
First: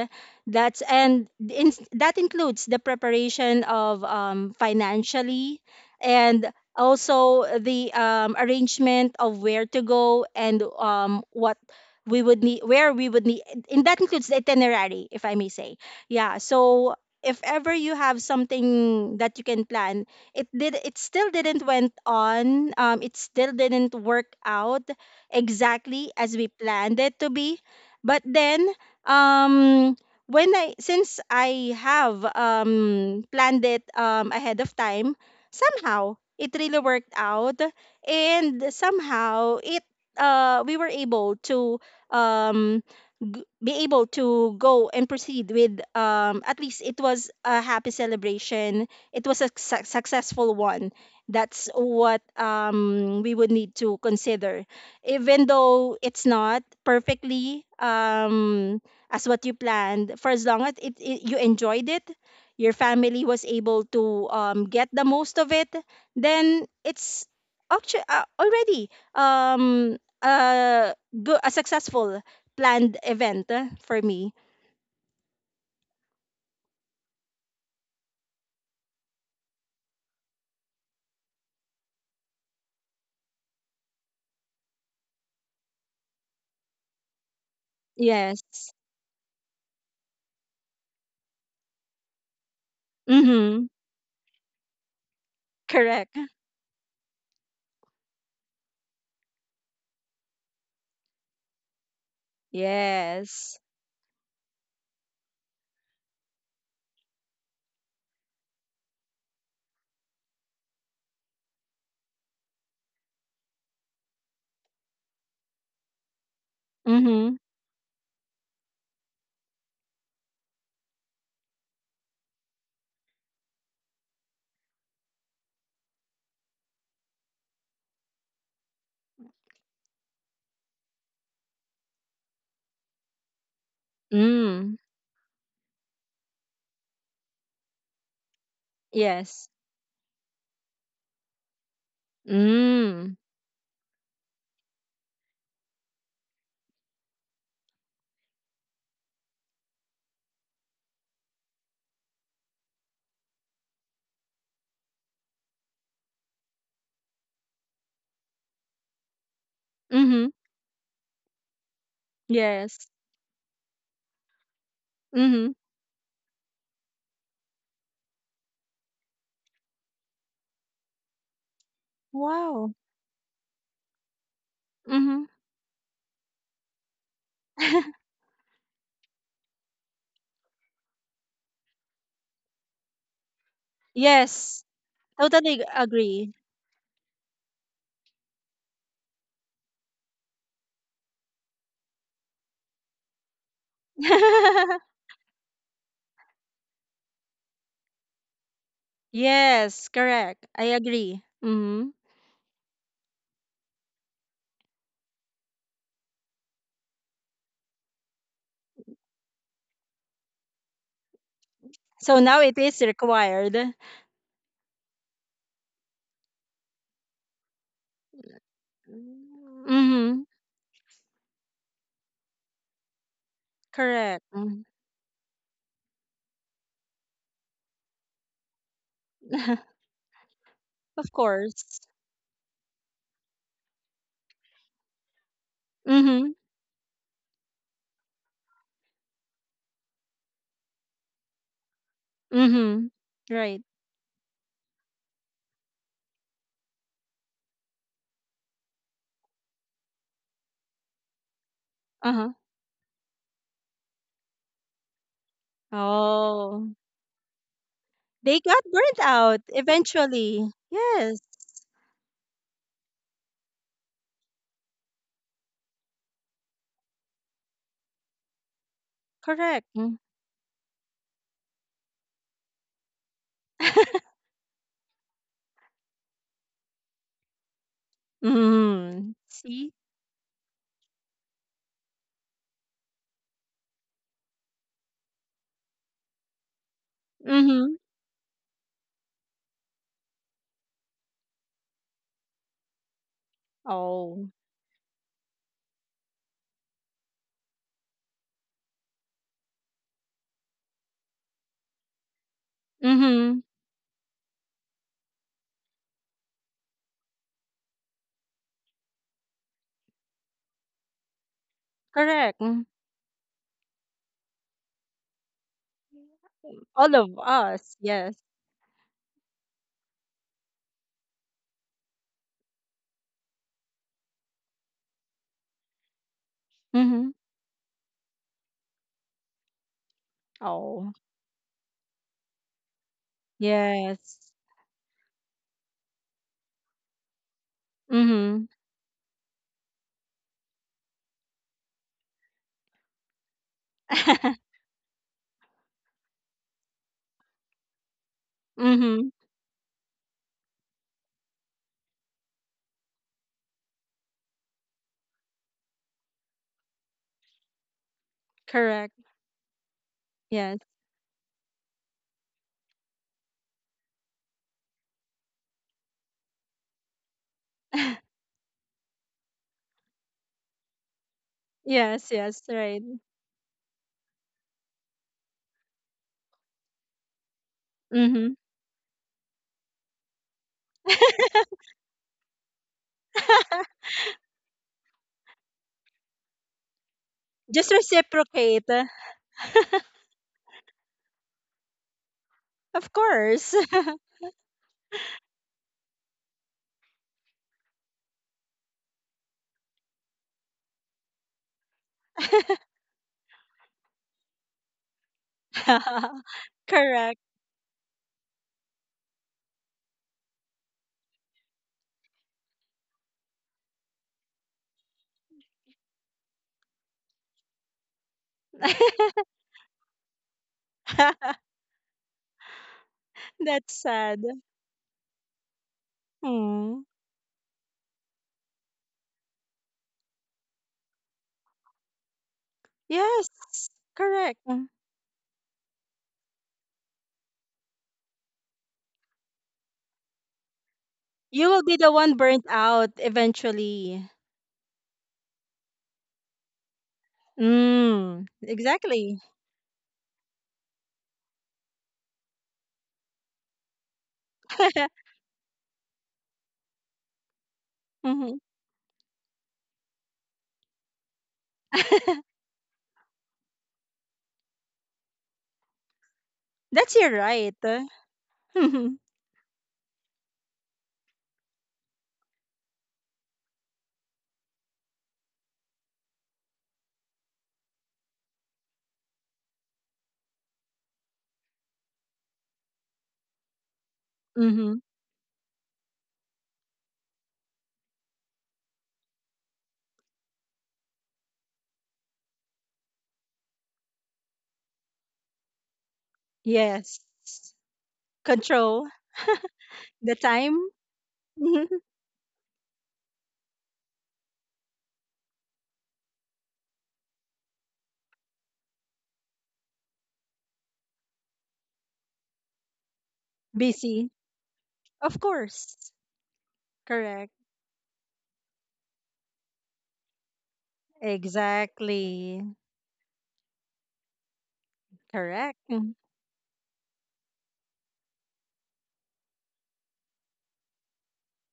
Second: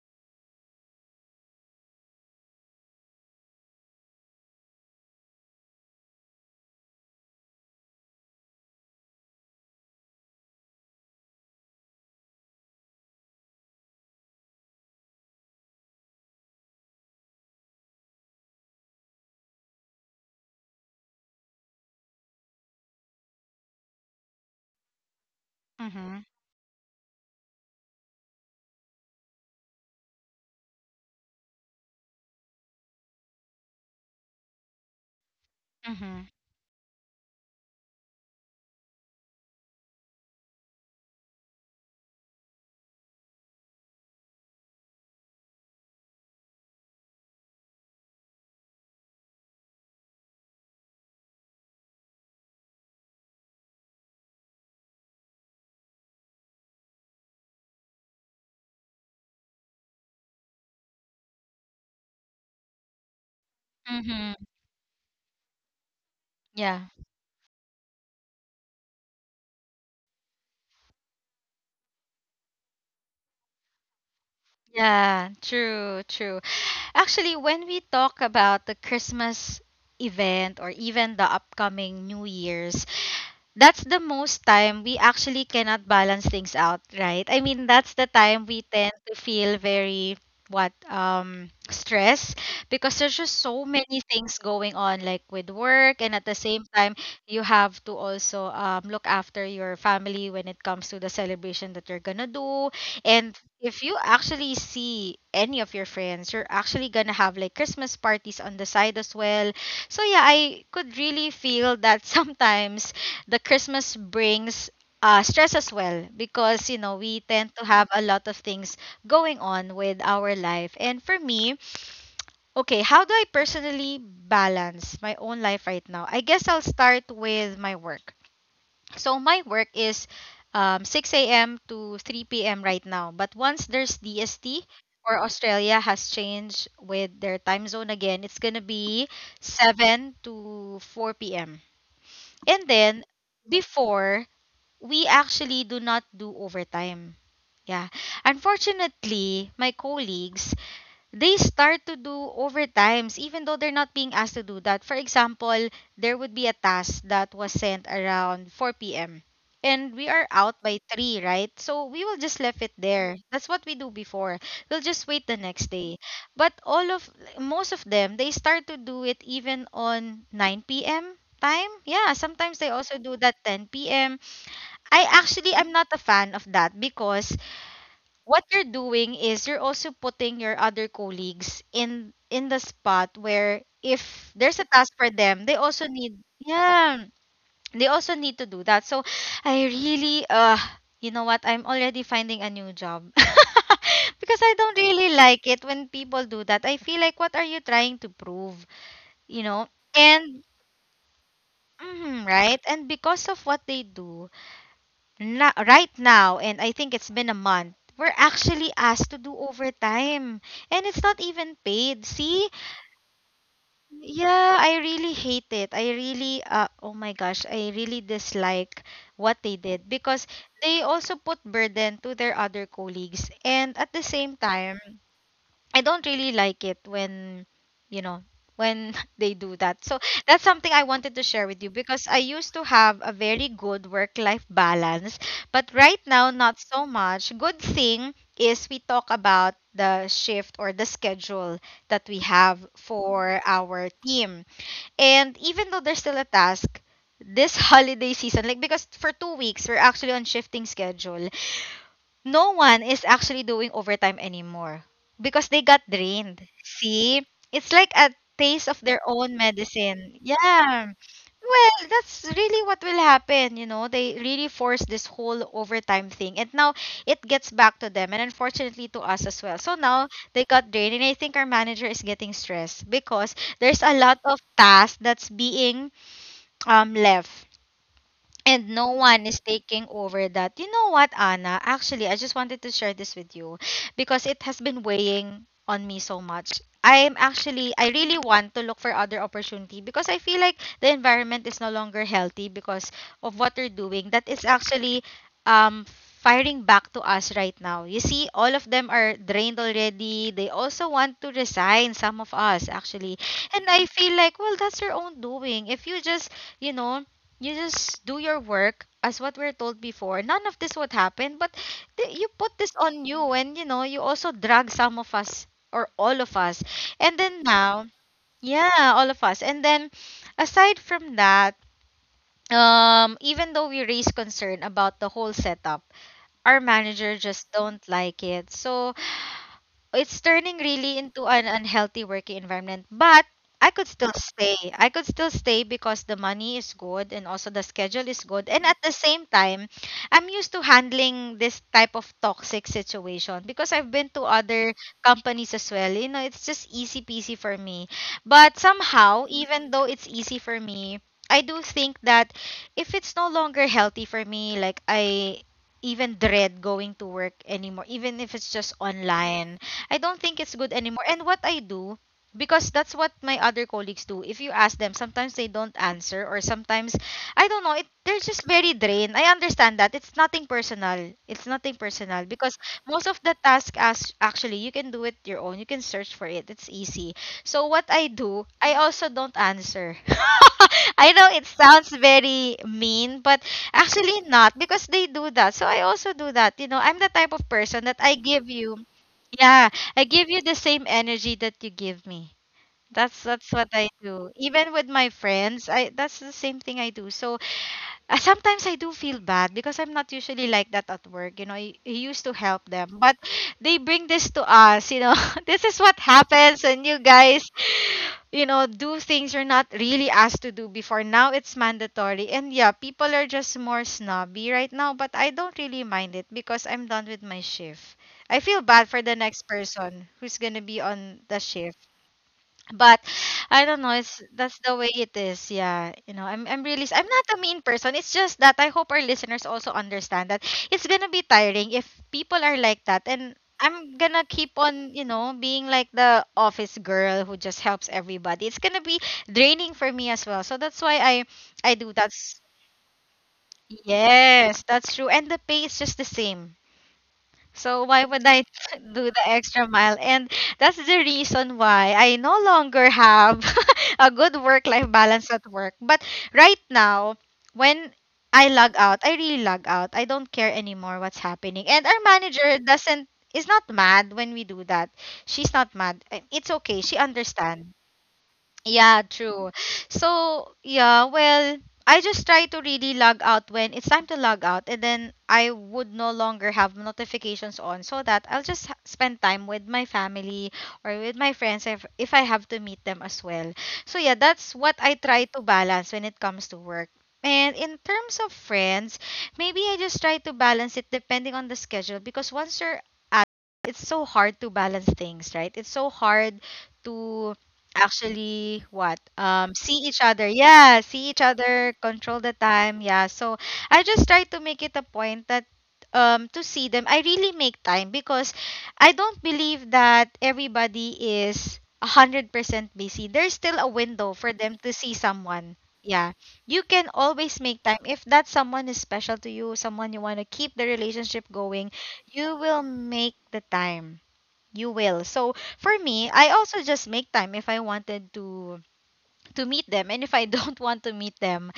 That's and in, that includes the preparation of, financially, and also the, arrangement of where to go and, what we would need, and that includes the itinerary, if I may say. Yeah, so if ever you have something that you can plan, it did it still didn't went on, it still didn't work out exactly Mm-hmm. as we planned it to be. But then, um when I since I have planned it ahead of time, somehow Mm-hmm. it really worked out, and somehow it, we were able to, um be able to go and proceed with, at least it was a happy celebration. It was a successful one. That's what, we would need to consider. Even though it's not perfectly, as what you planned, for as long as you enjoyed it, your family was able to, Mm-hmm. Get the most of it, then Yeah. it's already, um, a, a successful planned event, for me. Yeah. True. True. Actually, when we talk about the Christmas event or even the upcoming New Year's, that's the most time we actually cannot balance things out, right? I mean, that's the time we Yes. tend to feel very, what, stress, because there's just so Mm-hmm. many things going on, like with work, and Correct. at the same time you have to also look after your family when it comes to the celebration that you're gonna do. And Yes. if you actually see any of your friends, you're actually gonna have like Christmas parties on the side as well. So yeah, I could really feel that. Sometimes the Christmas brings stress as well, because you know we Mm-hmm. tend to have a lot of things going on with our life. And for me, okay, how do I personally balance my own life right now? I guess I'll start with my work. So my work is 6 a.m. to 3 p.m. right now. But once there's DST, Mm. or Australia has changed with their time zone again, it's gonna be Yes. 7 to 4 p.m. And then Mm. before, we actually do not do overtime. Yeah. Unfortunately, my colleagues, they start to do overtimes even though they're not being asked to do that. For example, there would be a task that was sent around 4 p.m. and we are Mhm. out by 3, right? So we will just left it Yes. there. That's what we do before. We'll just wait the Mhm. next day. But all of most of them, they start to do it even on 9 p.m. time. Yeah, sometimes they Wow. also do that 10 p.m. I Mhm. actually am not a fan of that because what you're doing is you're also putting your other colleagues in the spot where if there's Yes. a task for them, they Totally also need, agree. yeah, they also need to do that. So I really you know what? I'm already finding a new job. Because I don't really like it when people do that. I feel like what are you trying to prove, you know? Yes, And correct. I agree. Mhm. mhm, right? And because of what they do, na, right now, and I think it's been a month, we're actually asked to do overtime. And it's not even paid. So now See? it is required. Yeah, I really hate it. I really, oh my gosh, I really dislike what they did Mhm. because they also put burden to their other colleagues. And at the Correct. same Mhm. time, I don't really like it when, you know, when they do that. So that's something I Of wanted to share with you course. because I used to have a very good work life balance, but right now, Mhm. not so much. Good thing is we talk about the shift or the schedule that we have Mhm. for Right. our team. And even though there's still a task, this holiday season, like because for 2 weeks, we're actually on shifting schedule, Uh-huh. no one is actually doing overtime anymore because they got drained. Oh. See, it's like a They got taste of burnt their own out medicine. eventually. Yeah. Yes. Well, that's really what will happen, you know. They really force this whole overtime thing. And now it gets back to them and unfortunately to us as Correct. well. So Mm. now they got drained and I think our manager is getting stressed because there's a lot of tasks that's being left and no Mhm. one is See? taking over that. You know what, Anna? Actually, I just wanted to share this with you because it has been weighing on me so much. I'm Mhm. actually, I really want to look for other opportunity because I feel like the environment is no longer healthy because of what they're doing. Oh. That is actually um, firing back to us right now. You see, all of them are drained already. They also want to resign, some of us actually. Mhm. And I feel like, well, that's your own doing. If you just, you know, you just do your work as what we're told before none of this would happen, but you Correct. put Mm. this on you, and you also drag some of us or all of us, All of and then us, now, yes. yeah, all of us, and then aside from that, even though we raise concern about the whole setup, our Mhm. manager just don't like it, so it's turning Oh. really into an unhealthy working environment. But I could still Yes. stay. I could still stay because the money is good and also the schedule is Mhm. good. And at the same time, I'm used to handling this type of toxic situation because I've been to Mhm. other companies as well. You know, it's just easy peasy for me. But somehow, even though it's easy for me, I do think that if it's no longer healthy for me, like I even dread going to work anymore, even if it's just Correct. online, I don't think Yes. it's good anymore. And what I do, because that's what my other colleagues do. If you ask them, sometimes they don't answer, or sometimes I don't know. They're just very drained. I understand that it's nothing personal. It's nothing Yes, personal yes, because right. most of the task as actually you can do it your own. You can search for it. It's easy. So what I Mhm. do, I also don't answer. I know it sounds very mean, but actually not because they do that. So I also do that. You know, I'm the type of Just person that I give reciprocate. you yeah, I give you the same energy that you give me. Of That's course. that's what I do. Even with my friends, I that's the same thing I do. So sometimes I do feel bad because I'm not usually like that at work. You know, I used to help them, but they bring this to us. You know, this is what happens, and you Correct. guys, do things you're not really asked to do before. Now it's mandatory, and yeah, people are just more snobby right now. But I don't really mind it because I'm done with my shift. I feel bad for the next person who's gonna be on the shift, but I That's don't know. sad. It's That's the way it is. Yeah, you know, I'm Hmm. I'm not a mean person. It's just that I hope our listeners also understand that it's gonna be tiring if people are like that, and Yes. I'm gonna Correct. keep on being like the office girl who just helps everybody. It's gonna be draining for me as well. So that's why I You will do be the that's one burnt out eventually. yes, that's true, and the pay is just the same, so why would I Mm, do the exactly. extra mile? And that's the reason why I no longer have a good work-life balance at work. But right now, when I Mhm. log out, I really log out. I don't care anymore what's happening. And our manager doesn't is not mad when we do that. She's not mad. It's okay. That's She your right. understands. Yeah, true. So, yeah, well, I just try to really log out when it's time to log out, and then I would no longer have notifications on so that I'll just spend time with my family or with my friends if I have to meet them as well. So, yeah, that's Hmm. what I try to balance when it comes to work. And in terms of friends, maybe I just try to balance it depending on the schedule because once you're out, it's so hard to balance things, right? It's so hard Yes. to actually Control what see each the other, time. yeah, see each Mhm. other, control the time, yeah, so I just try to make it a point that, to see them, I really make time because I don't believe that everybody is 100% busy. There's still a window Busy. for them to see Of someone. course. Yeah, you can Correct. always make time if that someone is special to you, someone you want to keep the relationship going, you Exactly. will make the time. You will. So Correct. for Mhm. me, I also just make time if I wanted to meet them, and if I don't want to meet them,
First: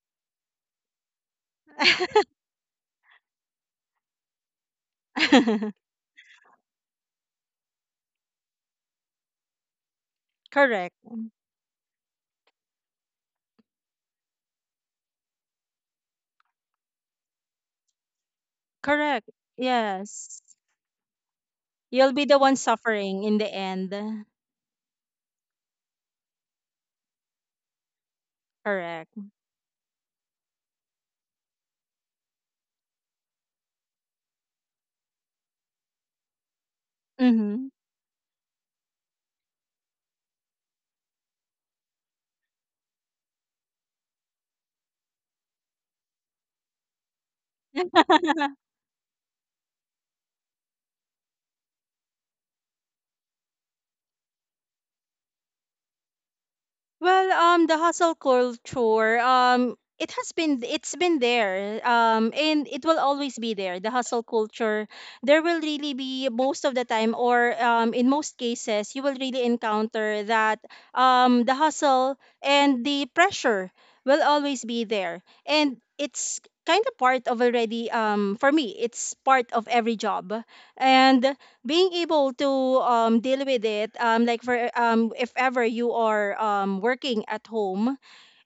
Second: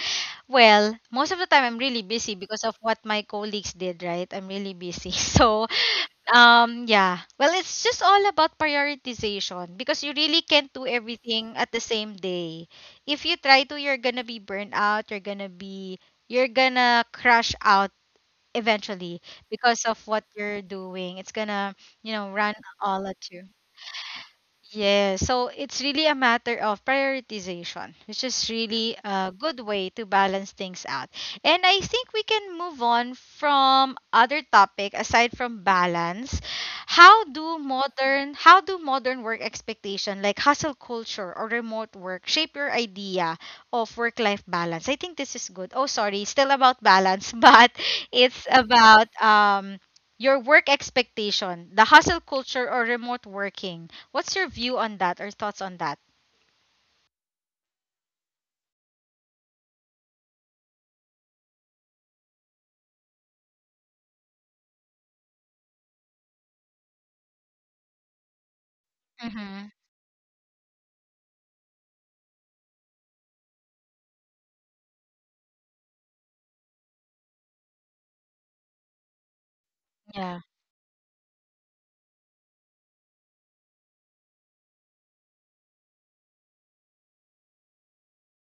well, most of the time I'm really busy because of what my colleagues did, right? I'm really busy. So, yeah. Well, it's just all about prioritization because you really can't do Correct. everything at the same day. If you try to, you're going to be burned out, you're going to crash out eventually Correct. because of what Yes. you're doing. It's going to, You'll be the one run all suffering at in the you. end. Yeah, so it's really a matter of prioritization, which is really Correct. a good way to balance things out. And I think we can move on from other topic aside from balance. How do Hmm. modern how do modern work expectation like hustle culture or remote work shape your idea of work life balance? I think this is good. Oh, sorry, still about balance, but it's about your work expectation, the hustle culture or remote working. What's your view on that or thoughts on that? Well, the hustle culture, it has been, it's been there, and it will always be there. The hustle culture, there will really be most of the time, or, in most cases, you will really Mm-hmm. encounter that, the hustle and the pressure will always be there, and it's kind of part of already, for me, it's part of every Yeah. job, and being able to, deal with it, like for, if ever you are, working at home,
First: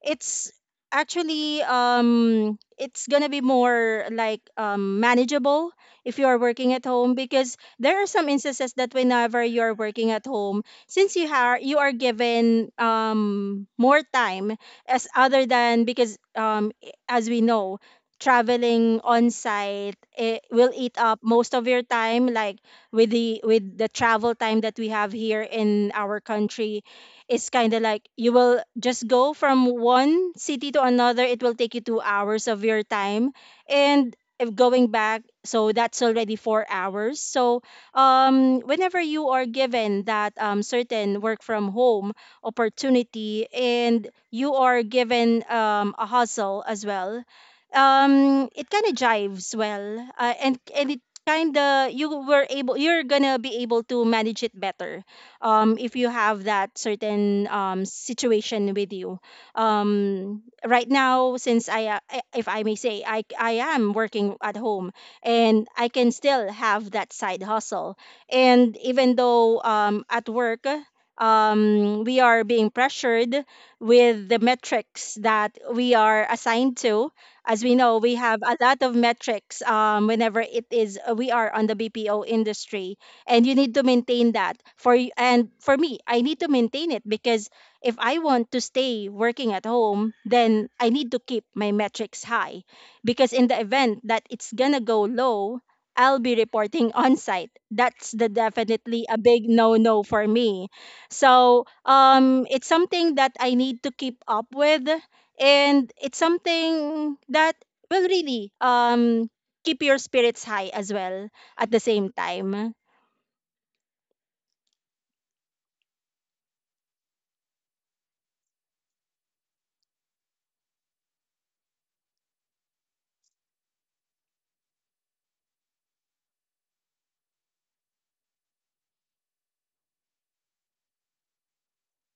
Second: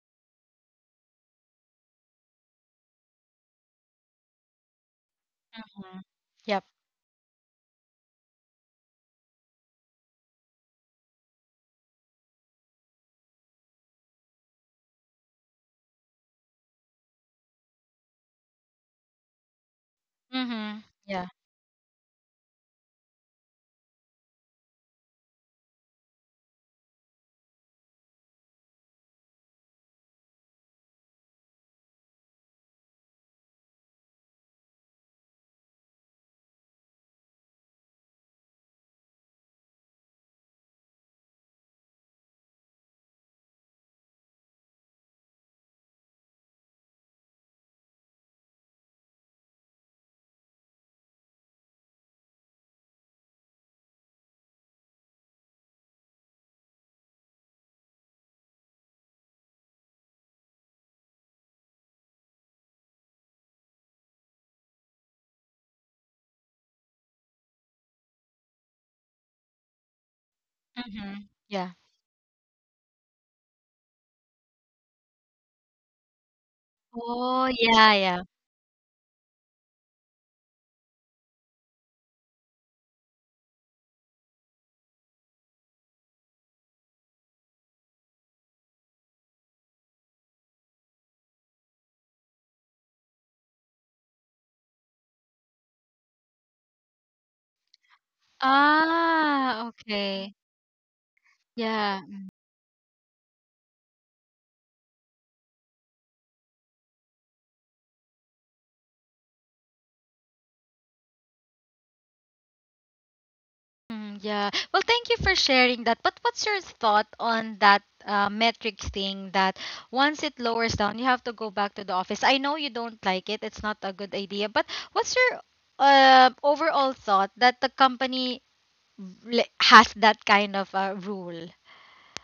it's actually, it's gonna be more like, manageable Mm-hmm. if you are Yep. working at home, because there are some instances that whenever you are working at home, since you are given more time as other than because, as we know, traveling on site, it will Mm-hmm. eat up Yeah. most of your time, like with the travel time that we have here in our country. It's kind of like you will just go from one city to another. It will take you 2 hours of your time, and if going back, so that's already 4 hours. So, whenever you are given that, certain work from home opportunity, and you are given, a hustle as well, it kind of jives well, and it kind of you're gonna be able to manage it better, if you have that certain, situation with you. Right now, since if I may say, I am working at home, and I can still have that side hustle. And even though, at work, Mm-hmm. Yeah. We are being pressured with the metrics that we are assigned to. Oh, As we yeah, know, yeah. we have a lot of metrics, whenever it is, we are on the BPO industry, and you need to maintain that for y- and for me. I need to maintain it because if I want to stay working at home, then I need to keep my metrics high, because in the event that it's gonna go low, I'll be reporting on site. That's the definitely a big Ah, no no for okay. me. So, Yeah. It's something that I need to keep up with, and it's something that will really, keep your spirits high as well at the same time. Mm, yeah. Well, thank you for sharing that. But what's your thought on that metric thing that once it lowers down, you have to go back to the office? I know you don't like it. It's not a good idea. But what's your overall thought that the company, like, has that kind of a rule.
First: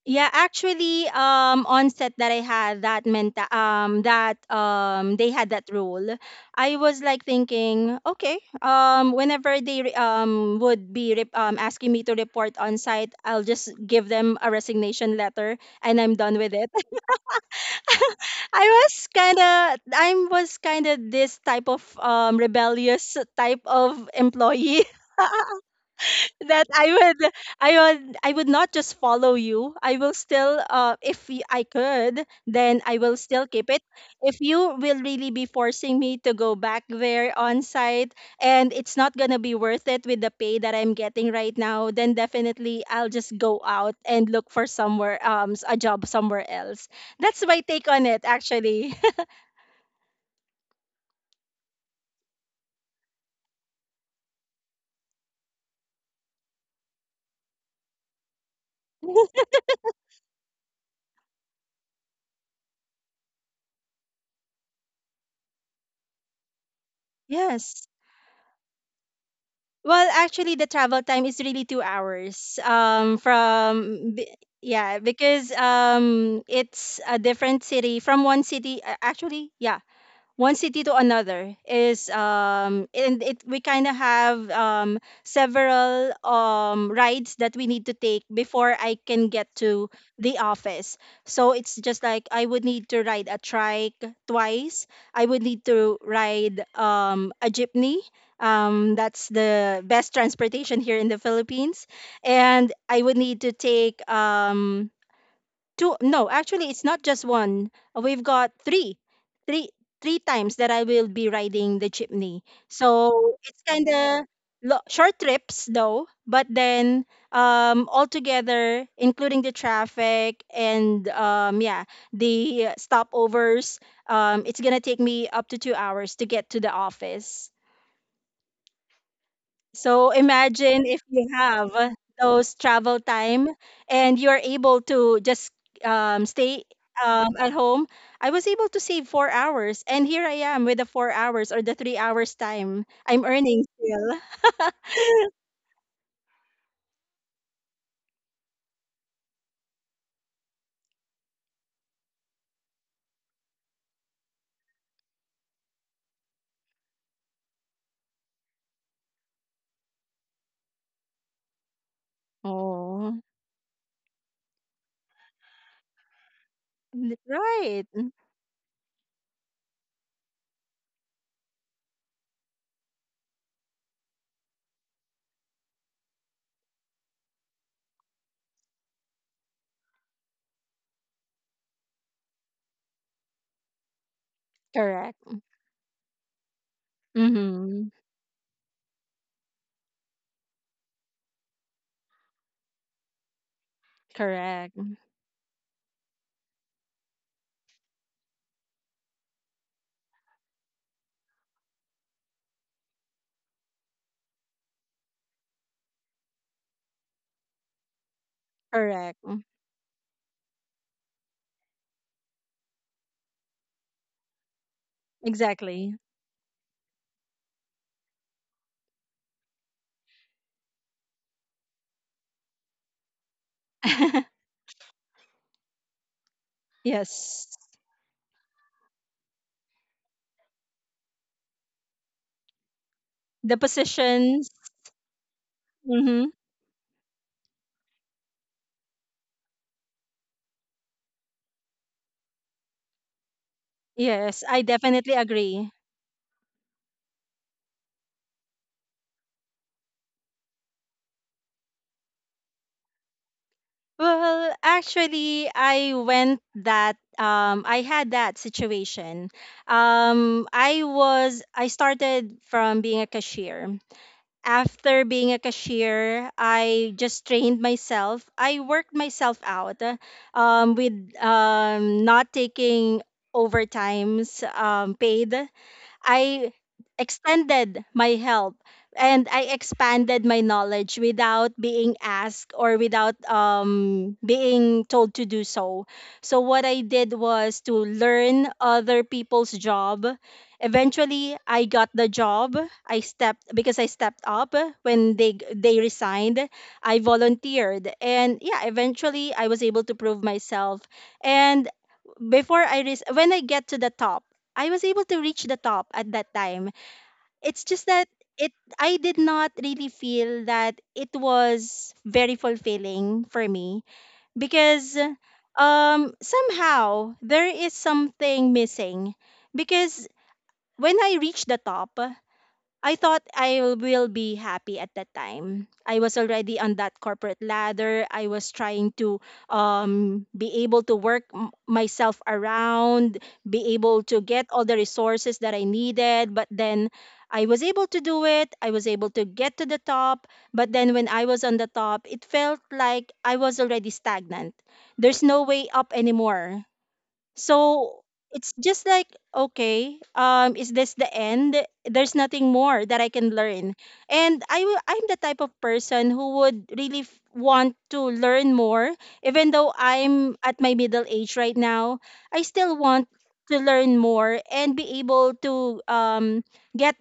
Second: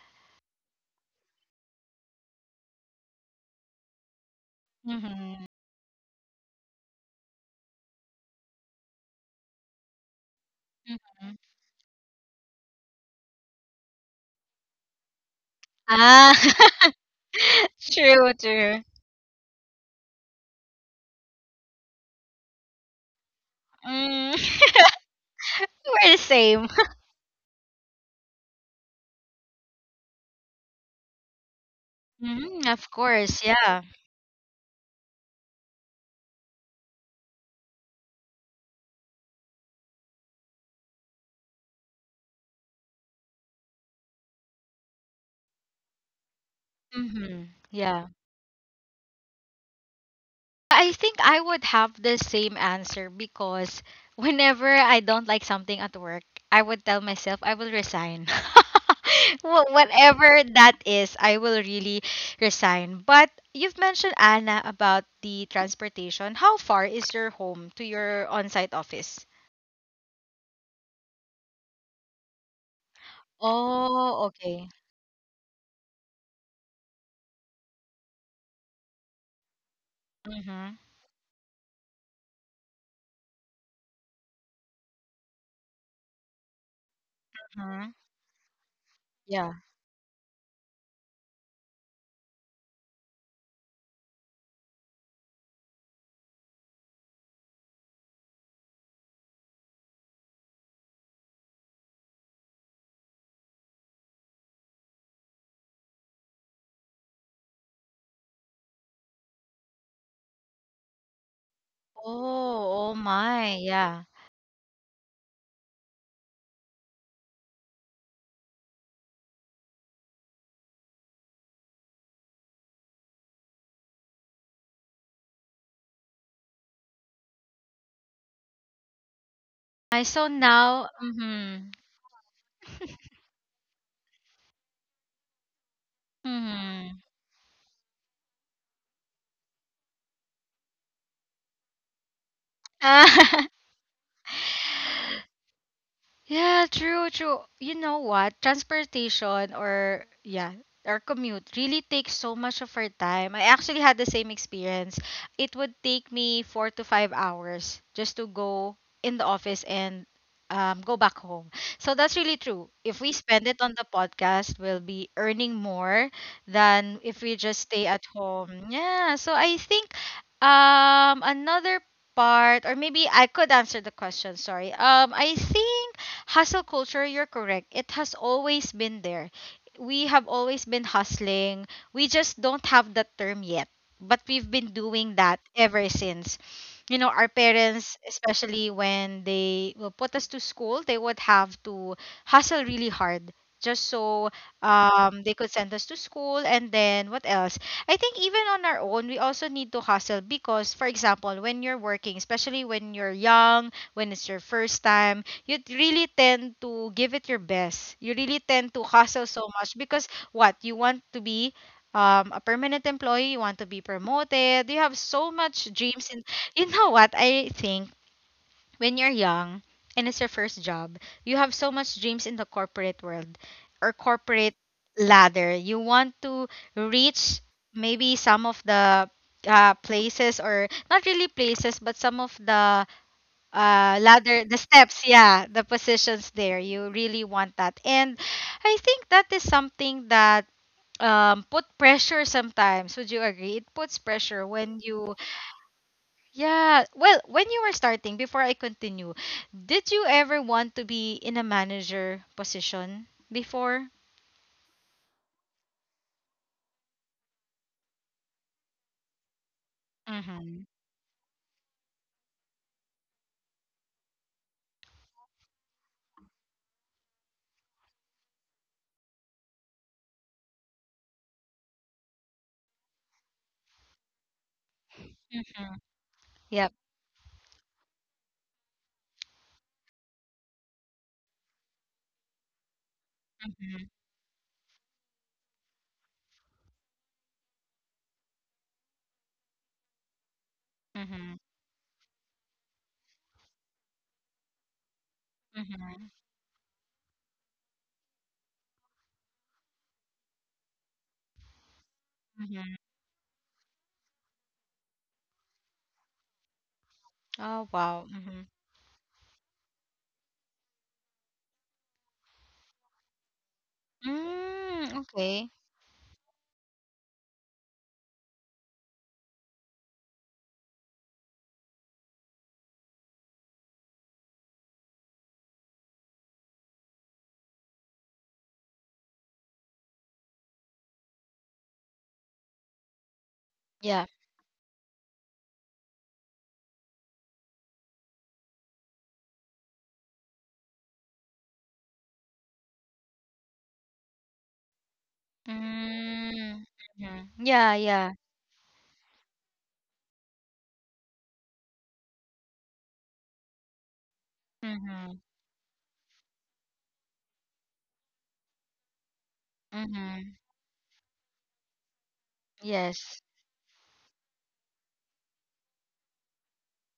Yeah, actually, on set that I had that meant, that they Mhm, had that rule. I was like thinking, okay, whenever they would be mhm. Asking me to report on site, I'll just give them a resignation letter and I'm Ah. done with it. True, I true. was kind of, this type of, rebellious type of Mm. employee. We're the That same. I would not just follow you. I will still, if y- I could, Mhm, then of I will course, still keep it. yeah. If you will really be forcing me to go back there on site, and it's not going to be worth it with the pay that I'm getting right now, then definitely I'll just go out and look for somewhere, a job somewhere else. That's Mhm, my take on yeah. it actually. I think I would have the same answer because whenever I don't like something at work, I would tell myself I will resign. Whatever that is, I will really resign. But you've mentioned, Anna, about the transportation. How far is your home to Yes. your on site office? Well, actually, the travel time is really 2 hours. Oh, okay. Yeah, because, it's a different city from one city. Actually, yeah, one Mm-hmm. city to another is, and it we kind of have, several, rides that we need Mm-hmm. to take before I can get Yeah. to the office. So it's just like I would need to ride a trike twice. I would need to ride, a jeepney. That's the best transportation here in the Philippines, and I would need to take two. No, actually, it's not just one. We've got three three times that I will be riding the jeepney. Oh, oh So my. it's kind Yeah. of short trips, though. But then, altogether, including the traffic and yeah, the stopovers, it's gonna take me up to 2 hours to get to the office. I So so imagine now. if you have Mm-hmm. those travel time and you're able to just stay Mm-hmm. At home. I was able to save 4 hours, and here I am with the 4 hours or the 3 hours time. I'm earning still. Yeah, true, true. You know what? Transportation or, yeah, or commute really takes so much of our time. I actually had the same experience. It would take me 4 to 5 hours just to go in the office and go back home. So that's really true. If we Oh. spend it on the podcast, we'll be earning more than if we just Right. stay at Mm. home. Yeah. So I think another part, or maybe I could answer the question, sorry. I think hustle culture, you're correct. It has always been there. We have always been hustling. We just don't have that term yet. But we've been doing Correct. that ever since. You know, our Mm-hmm. parents, especially when they will put us to school, they would have to hustle really hard just so Correct. They could send us to school. And then what else? I think even on our own, we also need to hustle because, for example, when you're working, especially when you're young, when it's your first time, you really tend to give it your best. You really tend to Correct. hustle Mm. so much because what you want to be a permanent employee, you want to be promoted. You have so much Exactly. dreams, and you know what? I think when you're young and it's your first job, you have so much dreams in the corporate world or corporate ladder. You want to reach Yes. maybe some of the places, or not really places, but some of the The ladder, positions. the steps, yeah, the Mm-hmm. positions there. You really want that, and I think that is something that put pressure sometimes. Would you agree it puts Yes, pressure I when definitely you agree. yeah, well, when you were starting before I continue, did you ever want to be in a manager position before? Well, actually, I had that situation. Mm-hmm. I started from being a cashier. After being a cashier, I just trained myself. I worked myself out, with not taking overtimes paid. Mm-hmm. I Yep. extended my help, and I expanded my knowledge without being asked or without Mm-hmm. Being told to do so. So, what I did was to learn other people's job. Eventually, Mm-hmm. I got the job. I stepped up when they Mm-hmm. resigned. I volunteered, and yeah, eventually I was able to prove myself. And Hmm. When I get to the top, I was able to reach the top at that time. It's Oh, just wow. that Mm-hmm. it I did not really feel that it was very fulfilling for me, because Mm, okay. Somehow there is something missing, because when I reached the top, I thought I will be happy at that time. I was already on that corporate ladder. I was trying to be able to work myself around, be able Yeah. to get all the resources that I needed. But then I was able to do it. I was able to get to the top. But then when I was on the top, it felt like I was already stagnant. There's no way up anymore. Mm, mhm. Yeah, So yeah. it's just like, okay, is this the end? There's nothing more that I can learn. I'm the Mm-hmm. type of person who would really want to learn more. Even though I'm Mm-hmm. at my middle age right now, I still want Yes. to learn more and be able to get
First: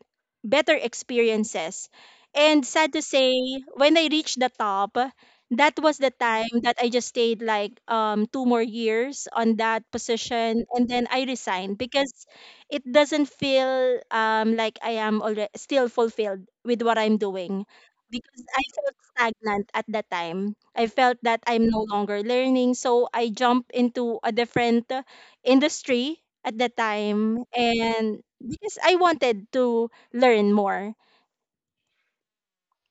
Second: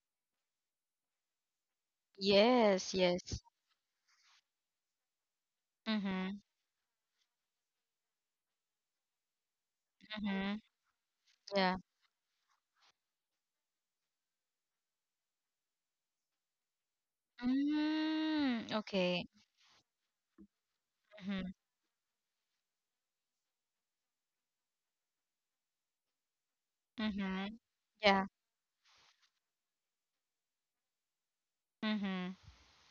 better experiences. And sad Yes, to say, yes. when I reach the top, that was the Mm-hmm. time that I just stayed like 2 more years on that Mm-hmm. position, and then I resigned Yeah. because it doesn't feel like I am already still fulfilled with what I'm doing, because I Mm, felt okay. stagnant at that time. I felt that Mm-hmm. I'm no longer learning, so I jumped into a different industry at that time, Mm-hmm. and Yeah. because I wanted to learn more. Mm-hmm.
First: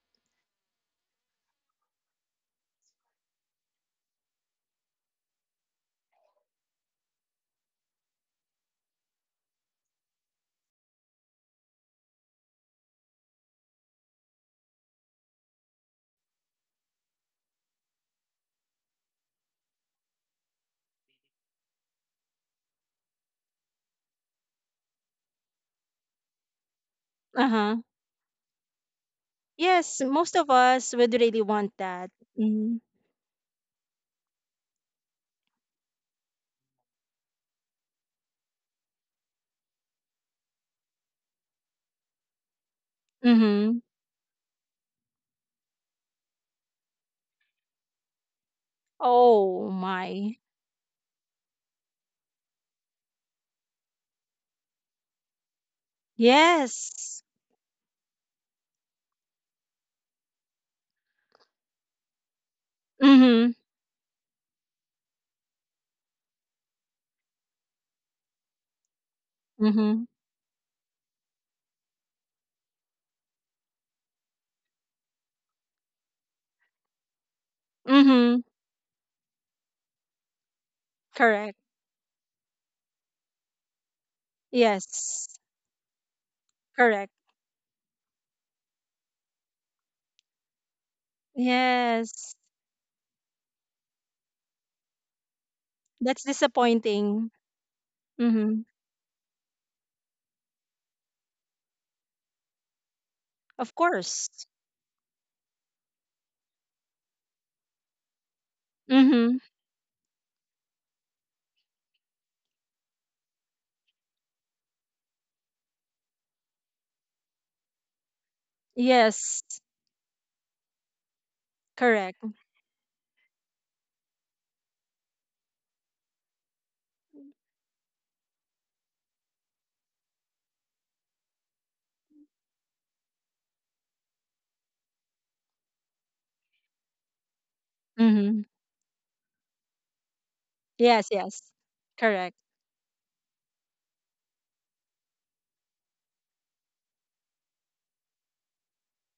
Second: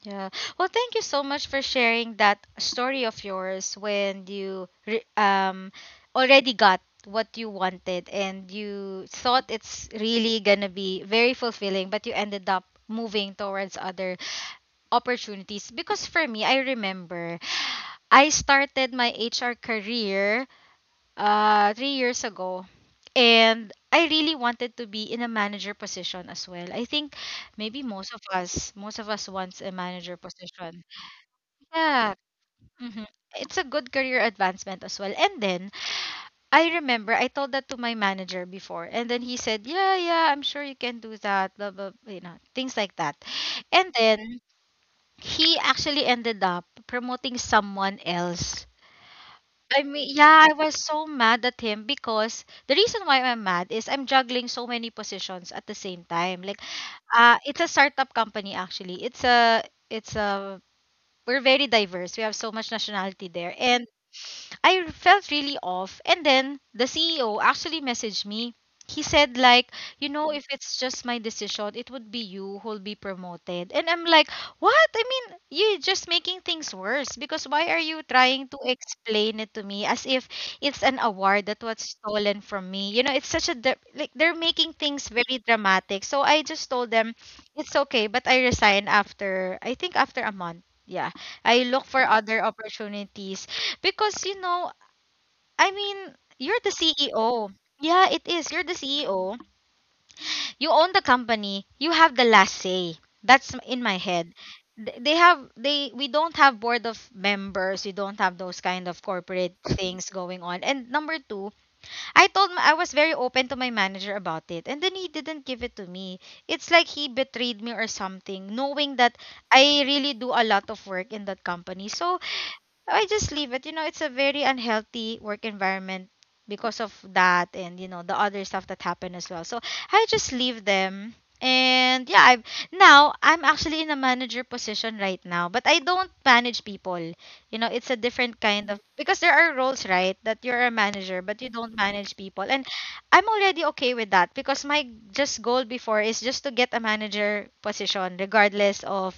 Yeah. Well, thank you so much for sharing that story of yours when you already got what you wanted and you thought it's really gonna be very fulfilling, but you ended up moving towards other opportunities because for me, I remember I started my HR career 3 years ago, and I really wanted to be in a manager position as well. I think maybe Uh-huh. most of us wants a Yes, manager most of position. us would really want Yeah. that. Mm-hmm. Mhm. It's a good career advancement, as well. And then I remember I told that to my manager before, and then he said, "Yeah, yeah, I'm sure you can do that, blah blah blah," things like that. Mhm. And then he actually ended up promoting someone else. Oh I mean, yeah, my. I was so mad at him because the reason why I'm mad is I'm juggling so many positions at the same time. Like, Yes. It's a startup company, actually. It's a we're very diverse. We have so much nationality there. Mhm. And I felt really off. And then the CEO actually messaged me. He said, like, Mhm. If it's just my decision, it would be you who'll be promoted. And I'm like, what? I mean, you're just making things worse because why are you trying Mhm. to explain it to me as if it's an award that Correct. was stolen from me? It's such a, like, they're making things Yes. very dramatic. So I just told them, Correct. it's okay, but I resigned after, I think, after a month. Yeah. I look for Yes. other opportunities. Because, I mean, That's you're the disappointing. CEO. Yeah, it is. You're Mhm. the CEO. You own the company. You have the last say. That's Of in my head. course. They have they we don't have board of members. We don't have those kind of Mhm. corporate things going on. And number two, I was very open to my manager about it, and then he didn't give it to me. It's like he betrayed me or something, knowing that Yes. I really do a lot of work in that company. So Correct. I just leave it. It's a very unhealthy work environment because of that, and the other stuff that happened as well. So I just leave them. And yeah, I've Now I'm actually in a manager position right now, but I don't manage people. It's a different Mhm. kind of because there are roles, right, that you're a Yes, manager yes. but you don't manage Correct. people. And I'm already okay with that because my just goal before is just to get a manager position regardless of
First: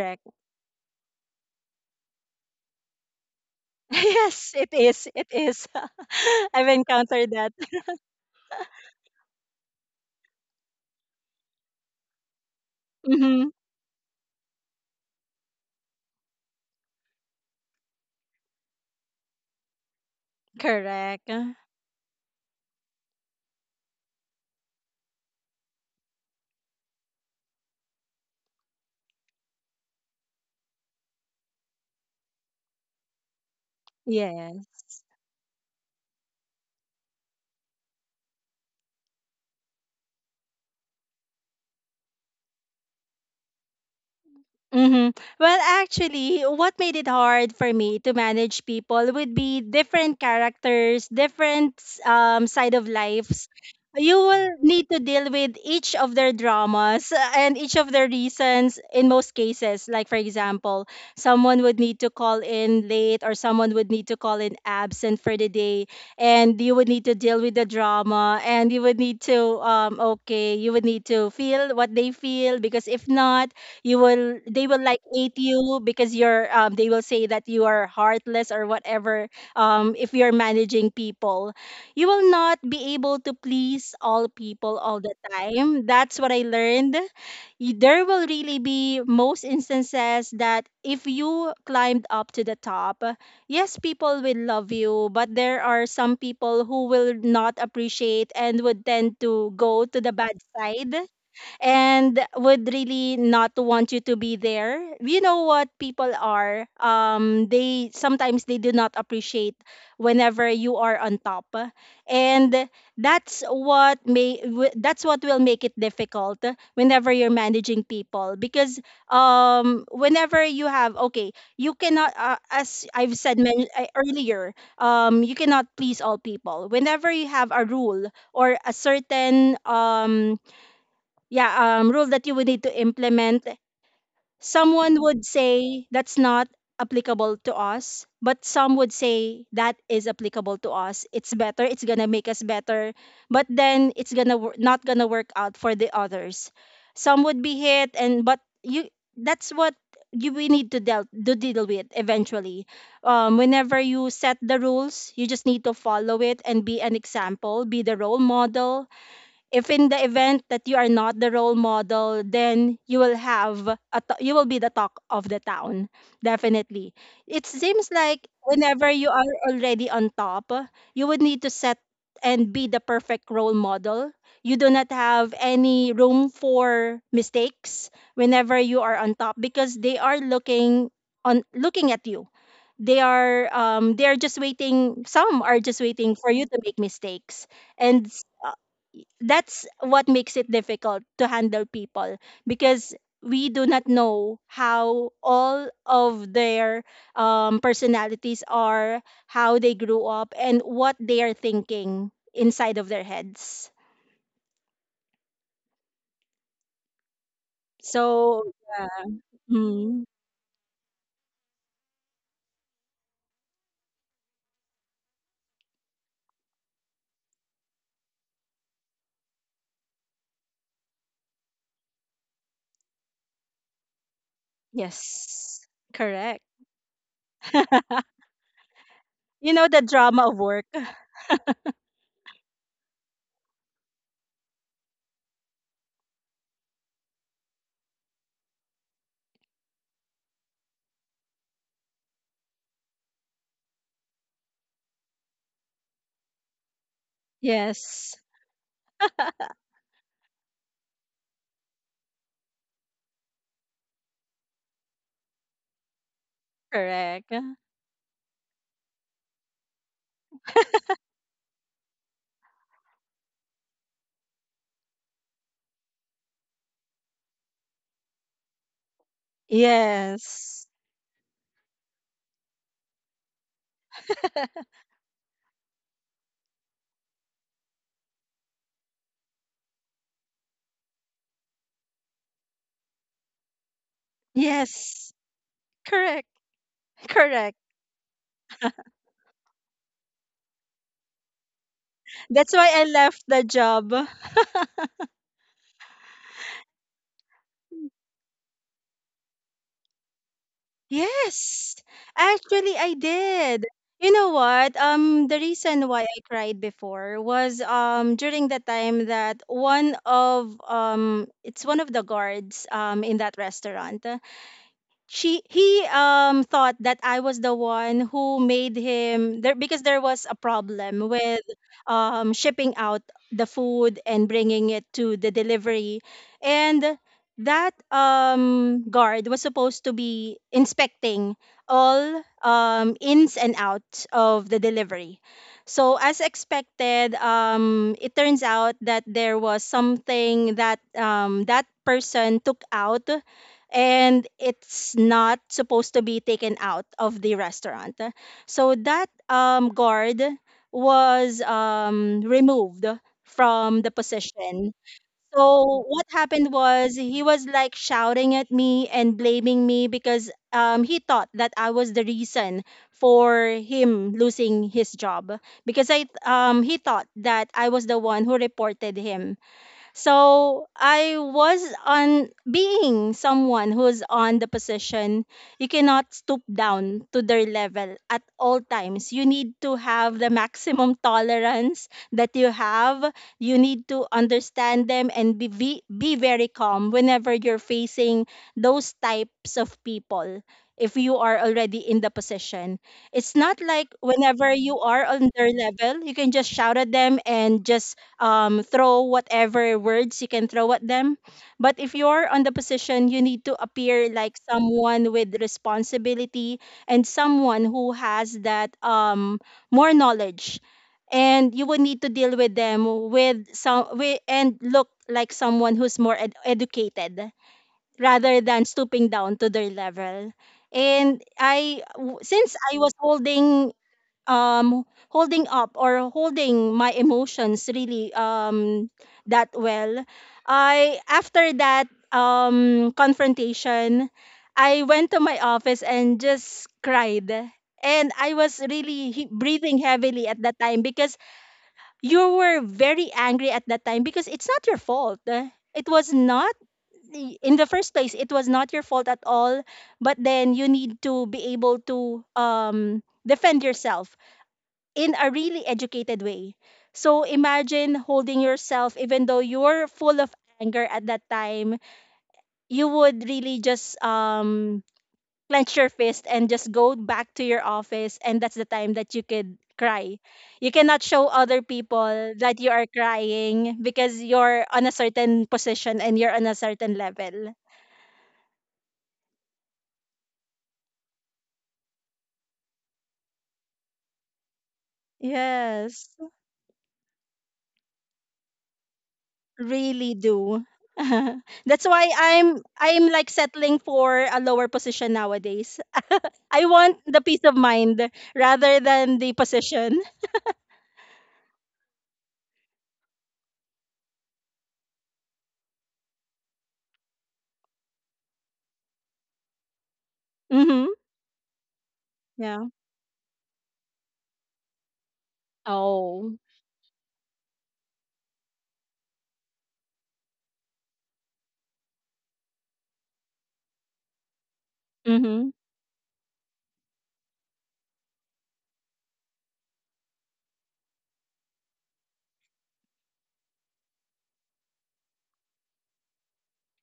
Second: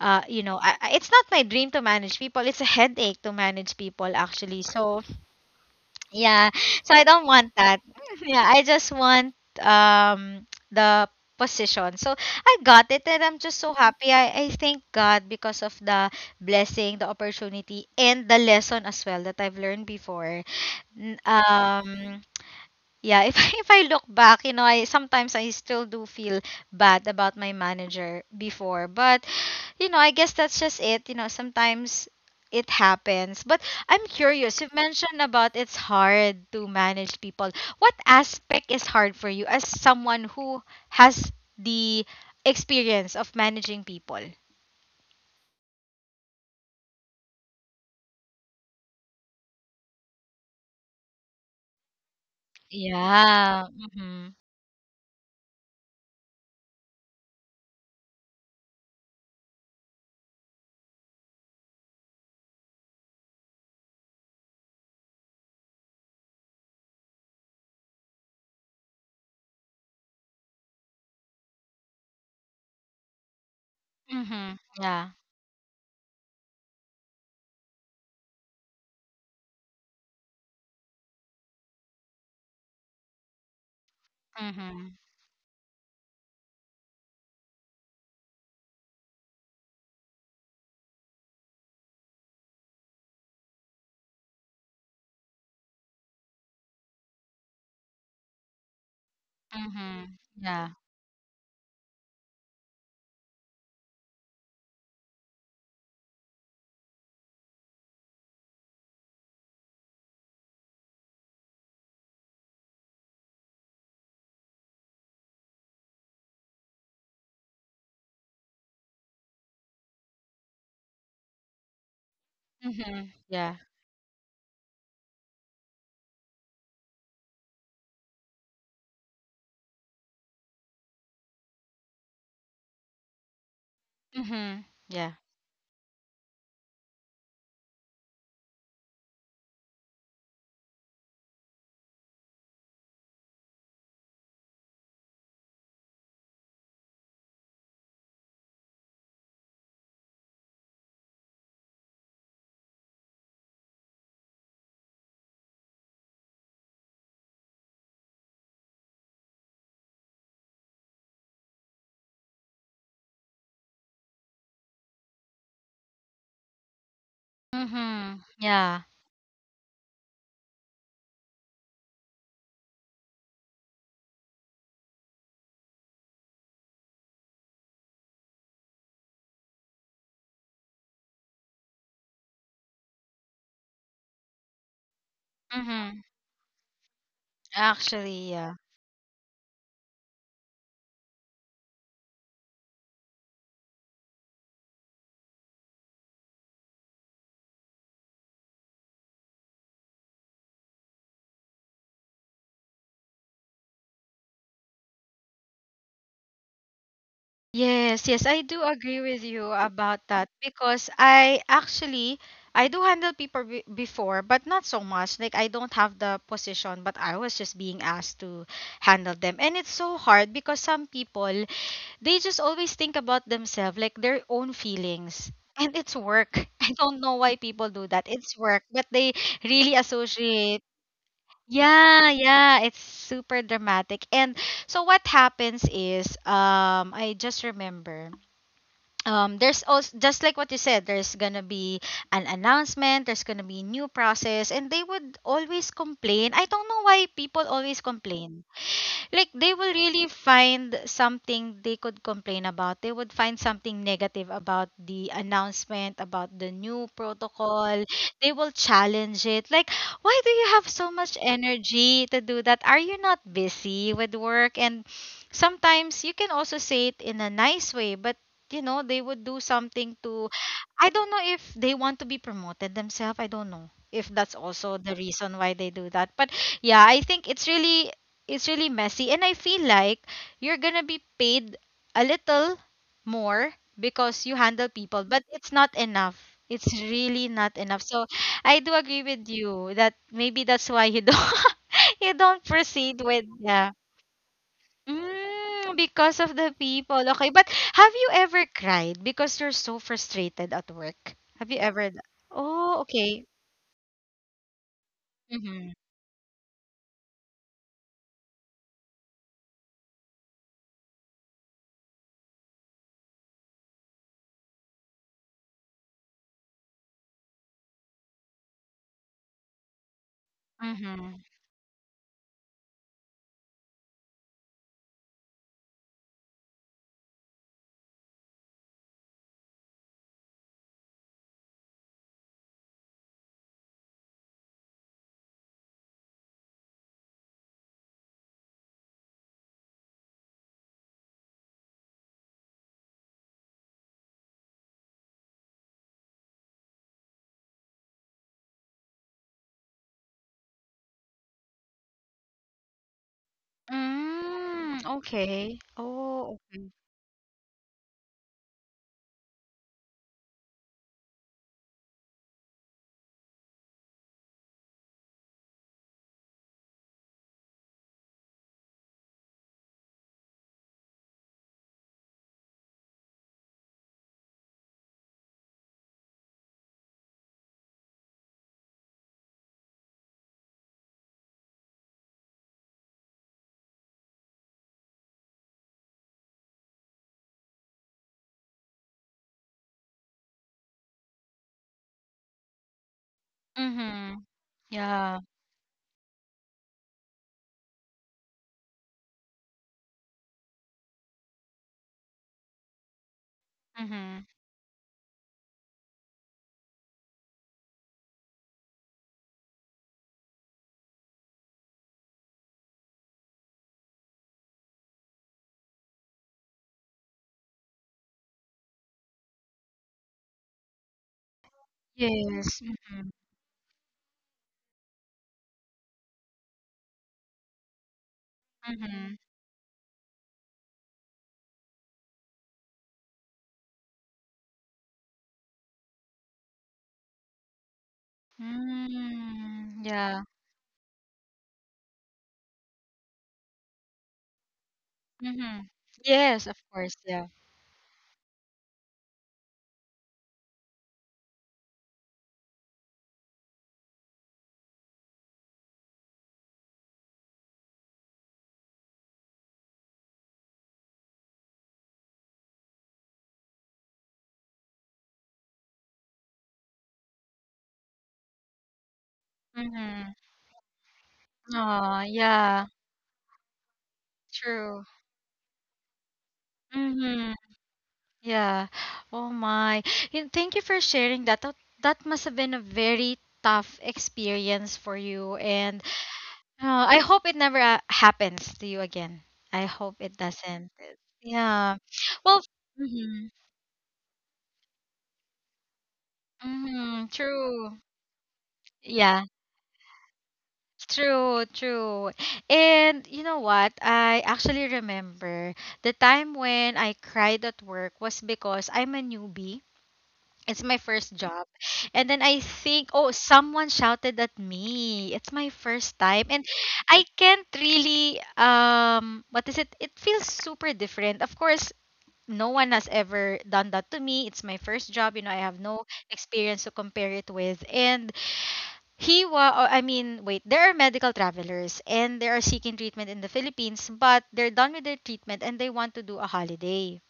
it's not my dream to manage people. It's a headache to manage people, Yes, actually. it So, is. It is. yeah. I've So I don't encountered want that. that. Yeah, I just want the position. So I got it, and I'm Mhm. just so happy. I thank God because of the blessing, the opportunity, and the lesson as well that I've learned before. N- Correct. Um, yeah, if I, if I look back, I sometimes I still do feel bad about my manager before. But I guess that's just it. You know, sometimes it happens. But I'm curious, you Yes. mentioned about it's hard to manage people. What aspect is hard for you as someone who has the experience of managing people? Mm-hmm. Well, actually, what made it hard for me to manage people would be different characters, different side of lives. Yeah. You Mhm. will need to deal with each of their dramas, and each of their reasons in most cases. Like, for example, someone would need to call in late, or someone would need to call in absent for the day. And you would need to deal with the drama, and you would need to, okay, you would need to feel what they feel, because if not, you will Mhm. they will like Yeah. hate you, because you're they will say that you are heartless or whatever. If you're managing people, you will not be able to please all people Mhm. all the time. That's what I learned. There will really be most instances that if you climbed up to the top, yes, people will love you, but there are some people who will not appreciate and would tend to go Mhm. to the bad Yeah. side and would really not want you to be there. You know what people are, they sometimes they do not appreciate whenever you are on top. And that's what will make it difficult whenever you're managing people, because whenever you have, okay, you cannot, as Mhm. I've said, Yeah. Earlier, you cannot please all people. Whenever you have a rule or a certain yeah rule that you would need to implement, Mhm. someone Yeah. would say that's not applicable to us, but some would say that is applicable to us, it's better, it's gonna make us better, but then not gonna work out for the others. Some would be hit, and but you that's what you we need to deal with eventually. Whenever you set the rules, you just need to follow it and be an example, be the role model. If in the event that you are not the role model, then you will have a t- you will be the talk of the town, definitely. It seems Mhm. like Yeah. whenever you are already on top, you would need to set and be the perfect role model. You do not have any room for mistakes whenever you are on top, because they are looking, on looking at you. They are just waiting, some are just Mhm. waiting for you to make mistakes. And Actually, yeah. that's what makes it difficult to handle people, because we do not know how all of their personalities are, how they grew up, and what they are thinking inside of their heads. Yes, yes, I do So, agree yeah. with you about that Mm, because I actually I do handle people be before, but not so much. Like, I don't have the position, but I was just being asked to handle them. And it's so hard because some people, they just always think about themselves, like their own feelings. yes, And it's work. correct. I don't know why people do that. It's work, but they You know, really the drama of associate. work. Yeah, yeah, it's super dramatic. And so what happens is, I just remember there's also just like what you said, there's going to be an announcement, there's going to be new process, and they would always complain. I don't know why people always Yes, complain. Like, they will really find something they could complain about. They would find something negative about the announcement, about the new correct. protocol. They will challenge it. Like, why do you have so much energy to do that? Are you not busy with work? And sometimes you can also say it in a nice way, but they would do something to Yes, I don't know if they want to be promoted themselves. I don't know if that's also the reason why they do that. But yeah, I think it's really messy. And I feel like you're gonna be paid a little more because you handle people, yes, but it's not enough. correct, It's really not correct. enough. So I do agree with you that maybe that's why you don't you don't That's why I proceed with, left the yeah. job. Mm, because of the people. Okay, but have you ever cried because you're so frustrated at work? Have you Yes, ever? Actually, Oh, I okay. did. You know what? The Mm-hmm. reason why I cried before was during the time that one of the guards in that restaurant, she he thought that I was the one who made him there, because there was a problem Mm-hmm. with shipping out the food and bringing it to the delivery. And that guard was supposed to be inspecting all ins and outs of the delivery. So, as expected, it turns out that there was something that that person took out, and it's not supposed to be taken out of the restaurant. So that guard was removed from the position. Mm, okay. So what Oh, happened okay. was he was like shouting at me and blaming me, because he thought that I was the reason for him losing his job, because I he thought that I was the one who reported him. So I was, on being someone who's on the position, you cannot stoop down to their level at all times. You need to have the maximum tolerance that you have. You need to understand them and be very calm whenever you're facing those types of people. If you are already in the position, it's not like Mm-hmm. whenever you are Yeah. on their level, you can just shout at them and just throw whatever words you can throw at them. But if you're on the position, you need to appear Mm-hmm. like someone with responsibility and someone who has that more knowledge. And you will need to deal with them with, and look like someone who's educated rather than stooping down to their level. Since Yes. I was Mm-hmm. holding holding up or holding my emotions really Mm-hmm. that well, I after that confrontation, I went to my office and just cried. And I was really breathing Mm, yeah. heavily at that time, because you were very angry at that time, because it's not your fault. Mm-hmm. It was Yes, of not course. Yeah. in the first place, it was not your fault at all. But then you need to be able to defend yourself in a really educated way. So imagine holding yourself, even though you're full of anger at that time, you would really just clench your fist and just go back to your office, and that's the time that you could Mm-hmm. cry. You cannot show other Oh, people that yeah. you are crying, because you're True. on a certain position and you're on a certain Mm-hmm. level. Yeah. Oh my. And thank you for sharing that. That must have been a very tough experience for you, and Yes, I hope it never happens to you again. I hope it really do. doesn't. Yeah. That's why Well. I'm Mm-hmm. like settling for a lower position nowadays. I want Mm-hmm. the peace of True. mind rather than Yeah. the position. True, true. And you know what? I actually remember the time when I cried at work was because I'm a newbie. It's my Mm-hmm. first job. And then I think, Yeah. oh, someone shouted at me. It's my first time. And Oh. I can't really what is it? It feels super different. Of course, no one has ever done that to me. It's my first job, you know, I have Mm-hmm. no experience to compare it with. And he was, I mean, wait, there are medical travelers and they are seeking treatment in the Philippines, but they're done with their treatment and they want to do a holiday.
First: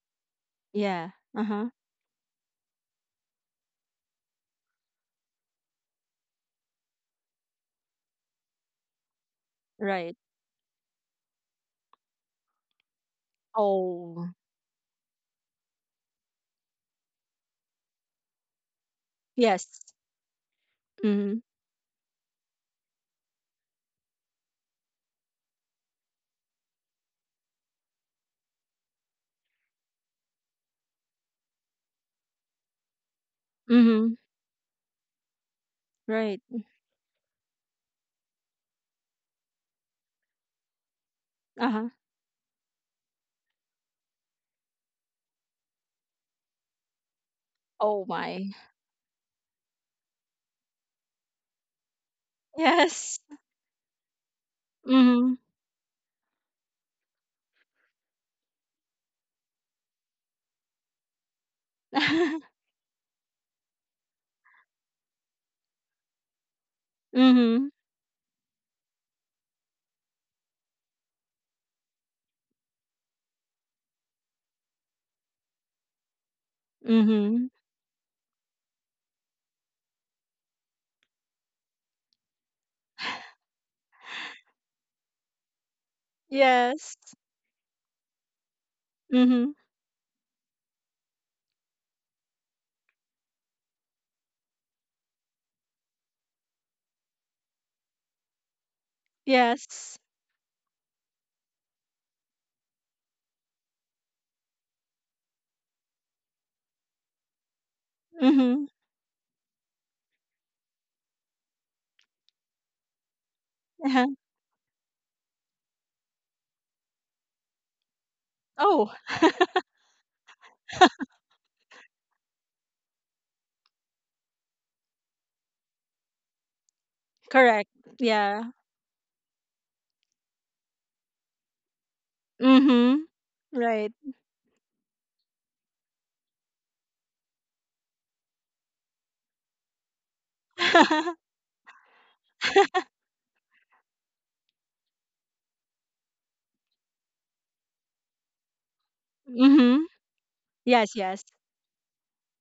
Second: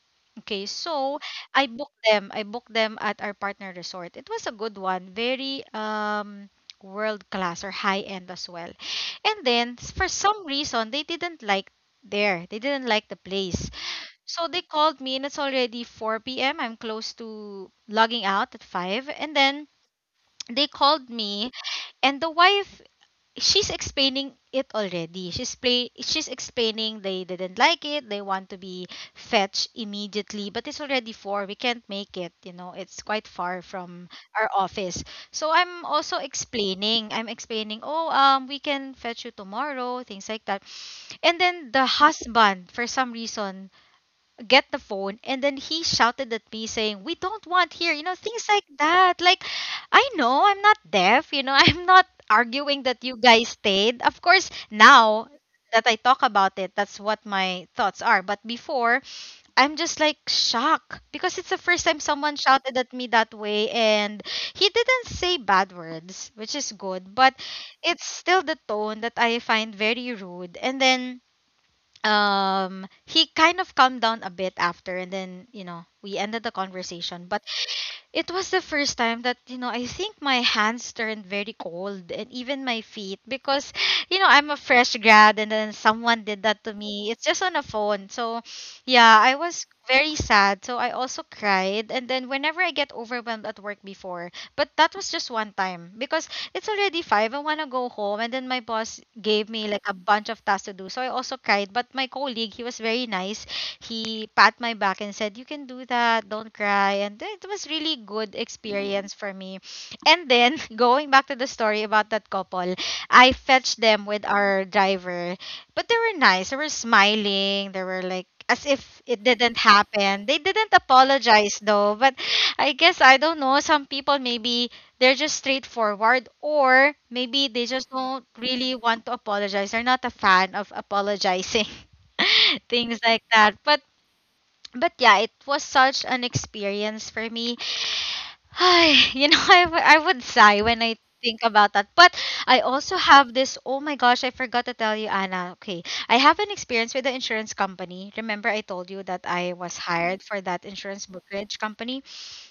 Okay, Yeah. so I Uh-huh. booked them. I booked them at our partner resort. It was a good one, very world class, or high end as well. And then for Right. some reason they didn't like there. They didn't like the place. Oh. So they called me, and it's already 4 p.m. I'm close to logging out at 5, and then Yes. they called Mm-hmm. me, and the wife, she's explaining they didn't like it, they want to be fetched immediately, but it's already four, we can't make it, you know, it's quite far from Mm-hmm. our office. So I'm also Right. Explaining, oh, we can fetch you tomorrow, things like that. And then Uh-huh. the husband for some reason get the phone, and then he shouted at me saying, "We don't want here," Oh you know, my. things like that. Like, I know, I'm not deaf, you know. I'm not arguing that Yes. you guys stayed, of course, now Mm-hmm. that I talk about it, that's what my thoughts are. But before, I'm just like shocked because it's the first time someone shouted at me that way. And he didn't say bad words, which is good, but Mm-hmm. it's still the tone that I find very rude. And then he kind of calmed down a bit after, and then you know, we ended the conversation. Mm-hmm. But it was the first time that, you know, I think my hands turned very cold, and even my feet because, you know, I'm a fresh grad and then someone did that to Yes. me. It's just on a phone. So, yeah, I Mm-hmm. was very sad. So I also cried. And then whenever I get overwhelmed at work before, but that was just one time because it's already five. I want to go home. And then my boss gave me Yes. like a bunch of tasks to do. So I also cried. But my colleague, he was very nice. He pat my back and said, "You can do that. Don't cry." And it was really good Mm-hmm. experience for me. And then going back to the story about that couple, I fetched Uh-huh. them with our driver. But they were nice. They were smiling. They were like as Oh. if it didn't happen. They didn't apologize though. But I guess I don't know. Some people maybe they're just straightforward, or Correct. maybe they just don't Yeah. really want to apologize. They're not a fan of apologizing. Mm-hmm. things like that. Right. But yeah, it was such an experience for me. you know, I would sigh when I think about that. But I also have this, oh my gosh, I forgot to tell you, Anna. Okay, I have an experience with the insurance company. Remember I told you that I was Mm-hmm. hired for that Yes, insurance yes. brokerage company?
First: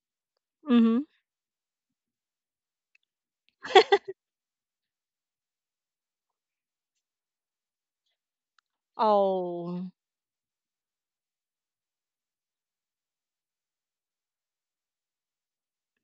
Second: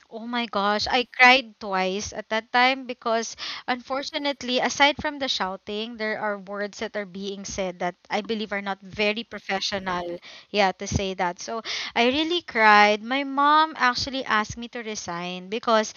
Oh my gosh, Mm-hmm. I cried twice at that time because unfortunately, aside from the shouting, there are words that are being said that I believe are not very Oh. professional. Yeah, to say that. So I really cried. My mom actually asked me to resign because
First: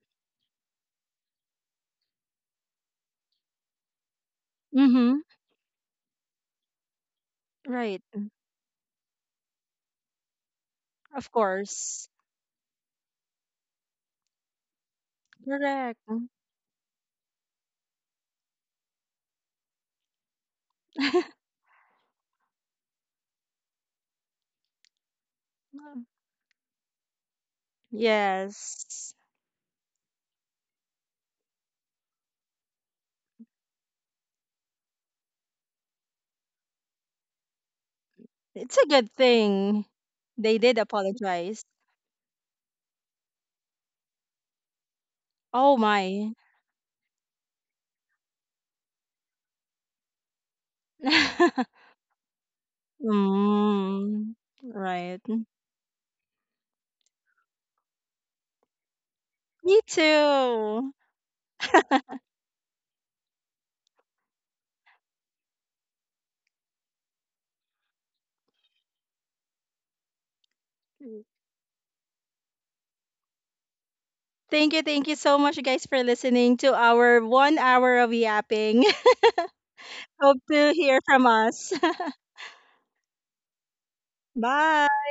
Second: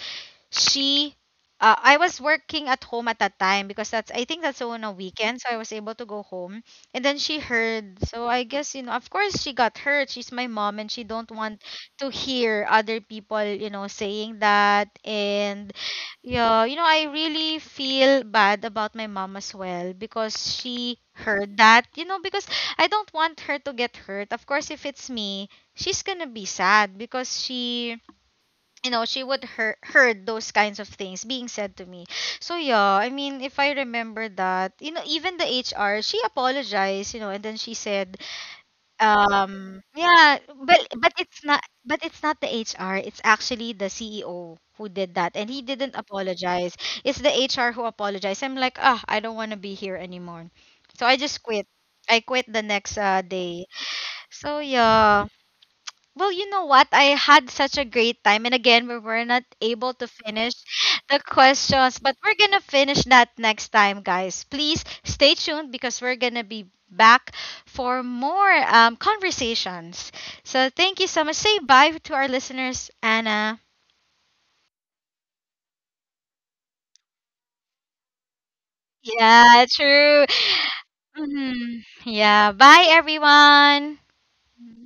she I was working at home at that time because that's I think that's on a Mm-hmm. weekend, so I was able to go home. And then she Right. heard. So I guess, you know, of course she got hurt. She's my mom and she Of don't want course. to hear other people, you know, saying that. And Correct. yeah, you know, I really feel bad about my mom as well because she heard that, you know, because I don't want her to get hurt. Of course, if it's me, Mm. she's gonna be sad because she you Yes. know she would heard those kinds of things being said to me. So yeah, I mean, if I remember that, you know, even the HR she apologized, you know, and then she said, It's a good thing yeah. they did But apologize. It's not the HR, it's actually the CEO who did that, and Oh he didn't my. apologize. It's the HR who apologized. I'm like, ah, I don't want to be here anymore. So I just quit. I quit the next day. Mm, So right. yeah. Well, you know what? I had such a great time. And again, we were not Me able to finish too. the questions, but we're going to finish that next time, guys. Please stay tuned because we're going to be back for more conversations. So thank you so much. Say bye to our listeners, Anna. Thank you so much, guys, for listening to our one hour of yapping. Yeah, Hope true. to hear from us. Mhm. Yeah, bye, everyone. Bye.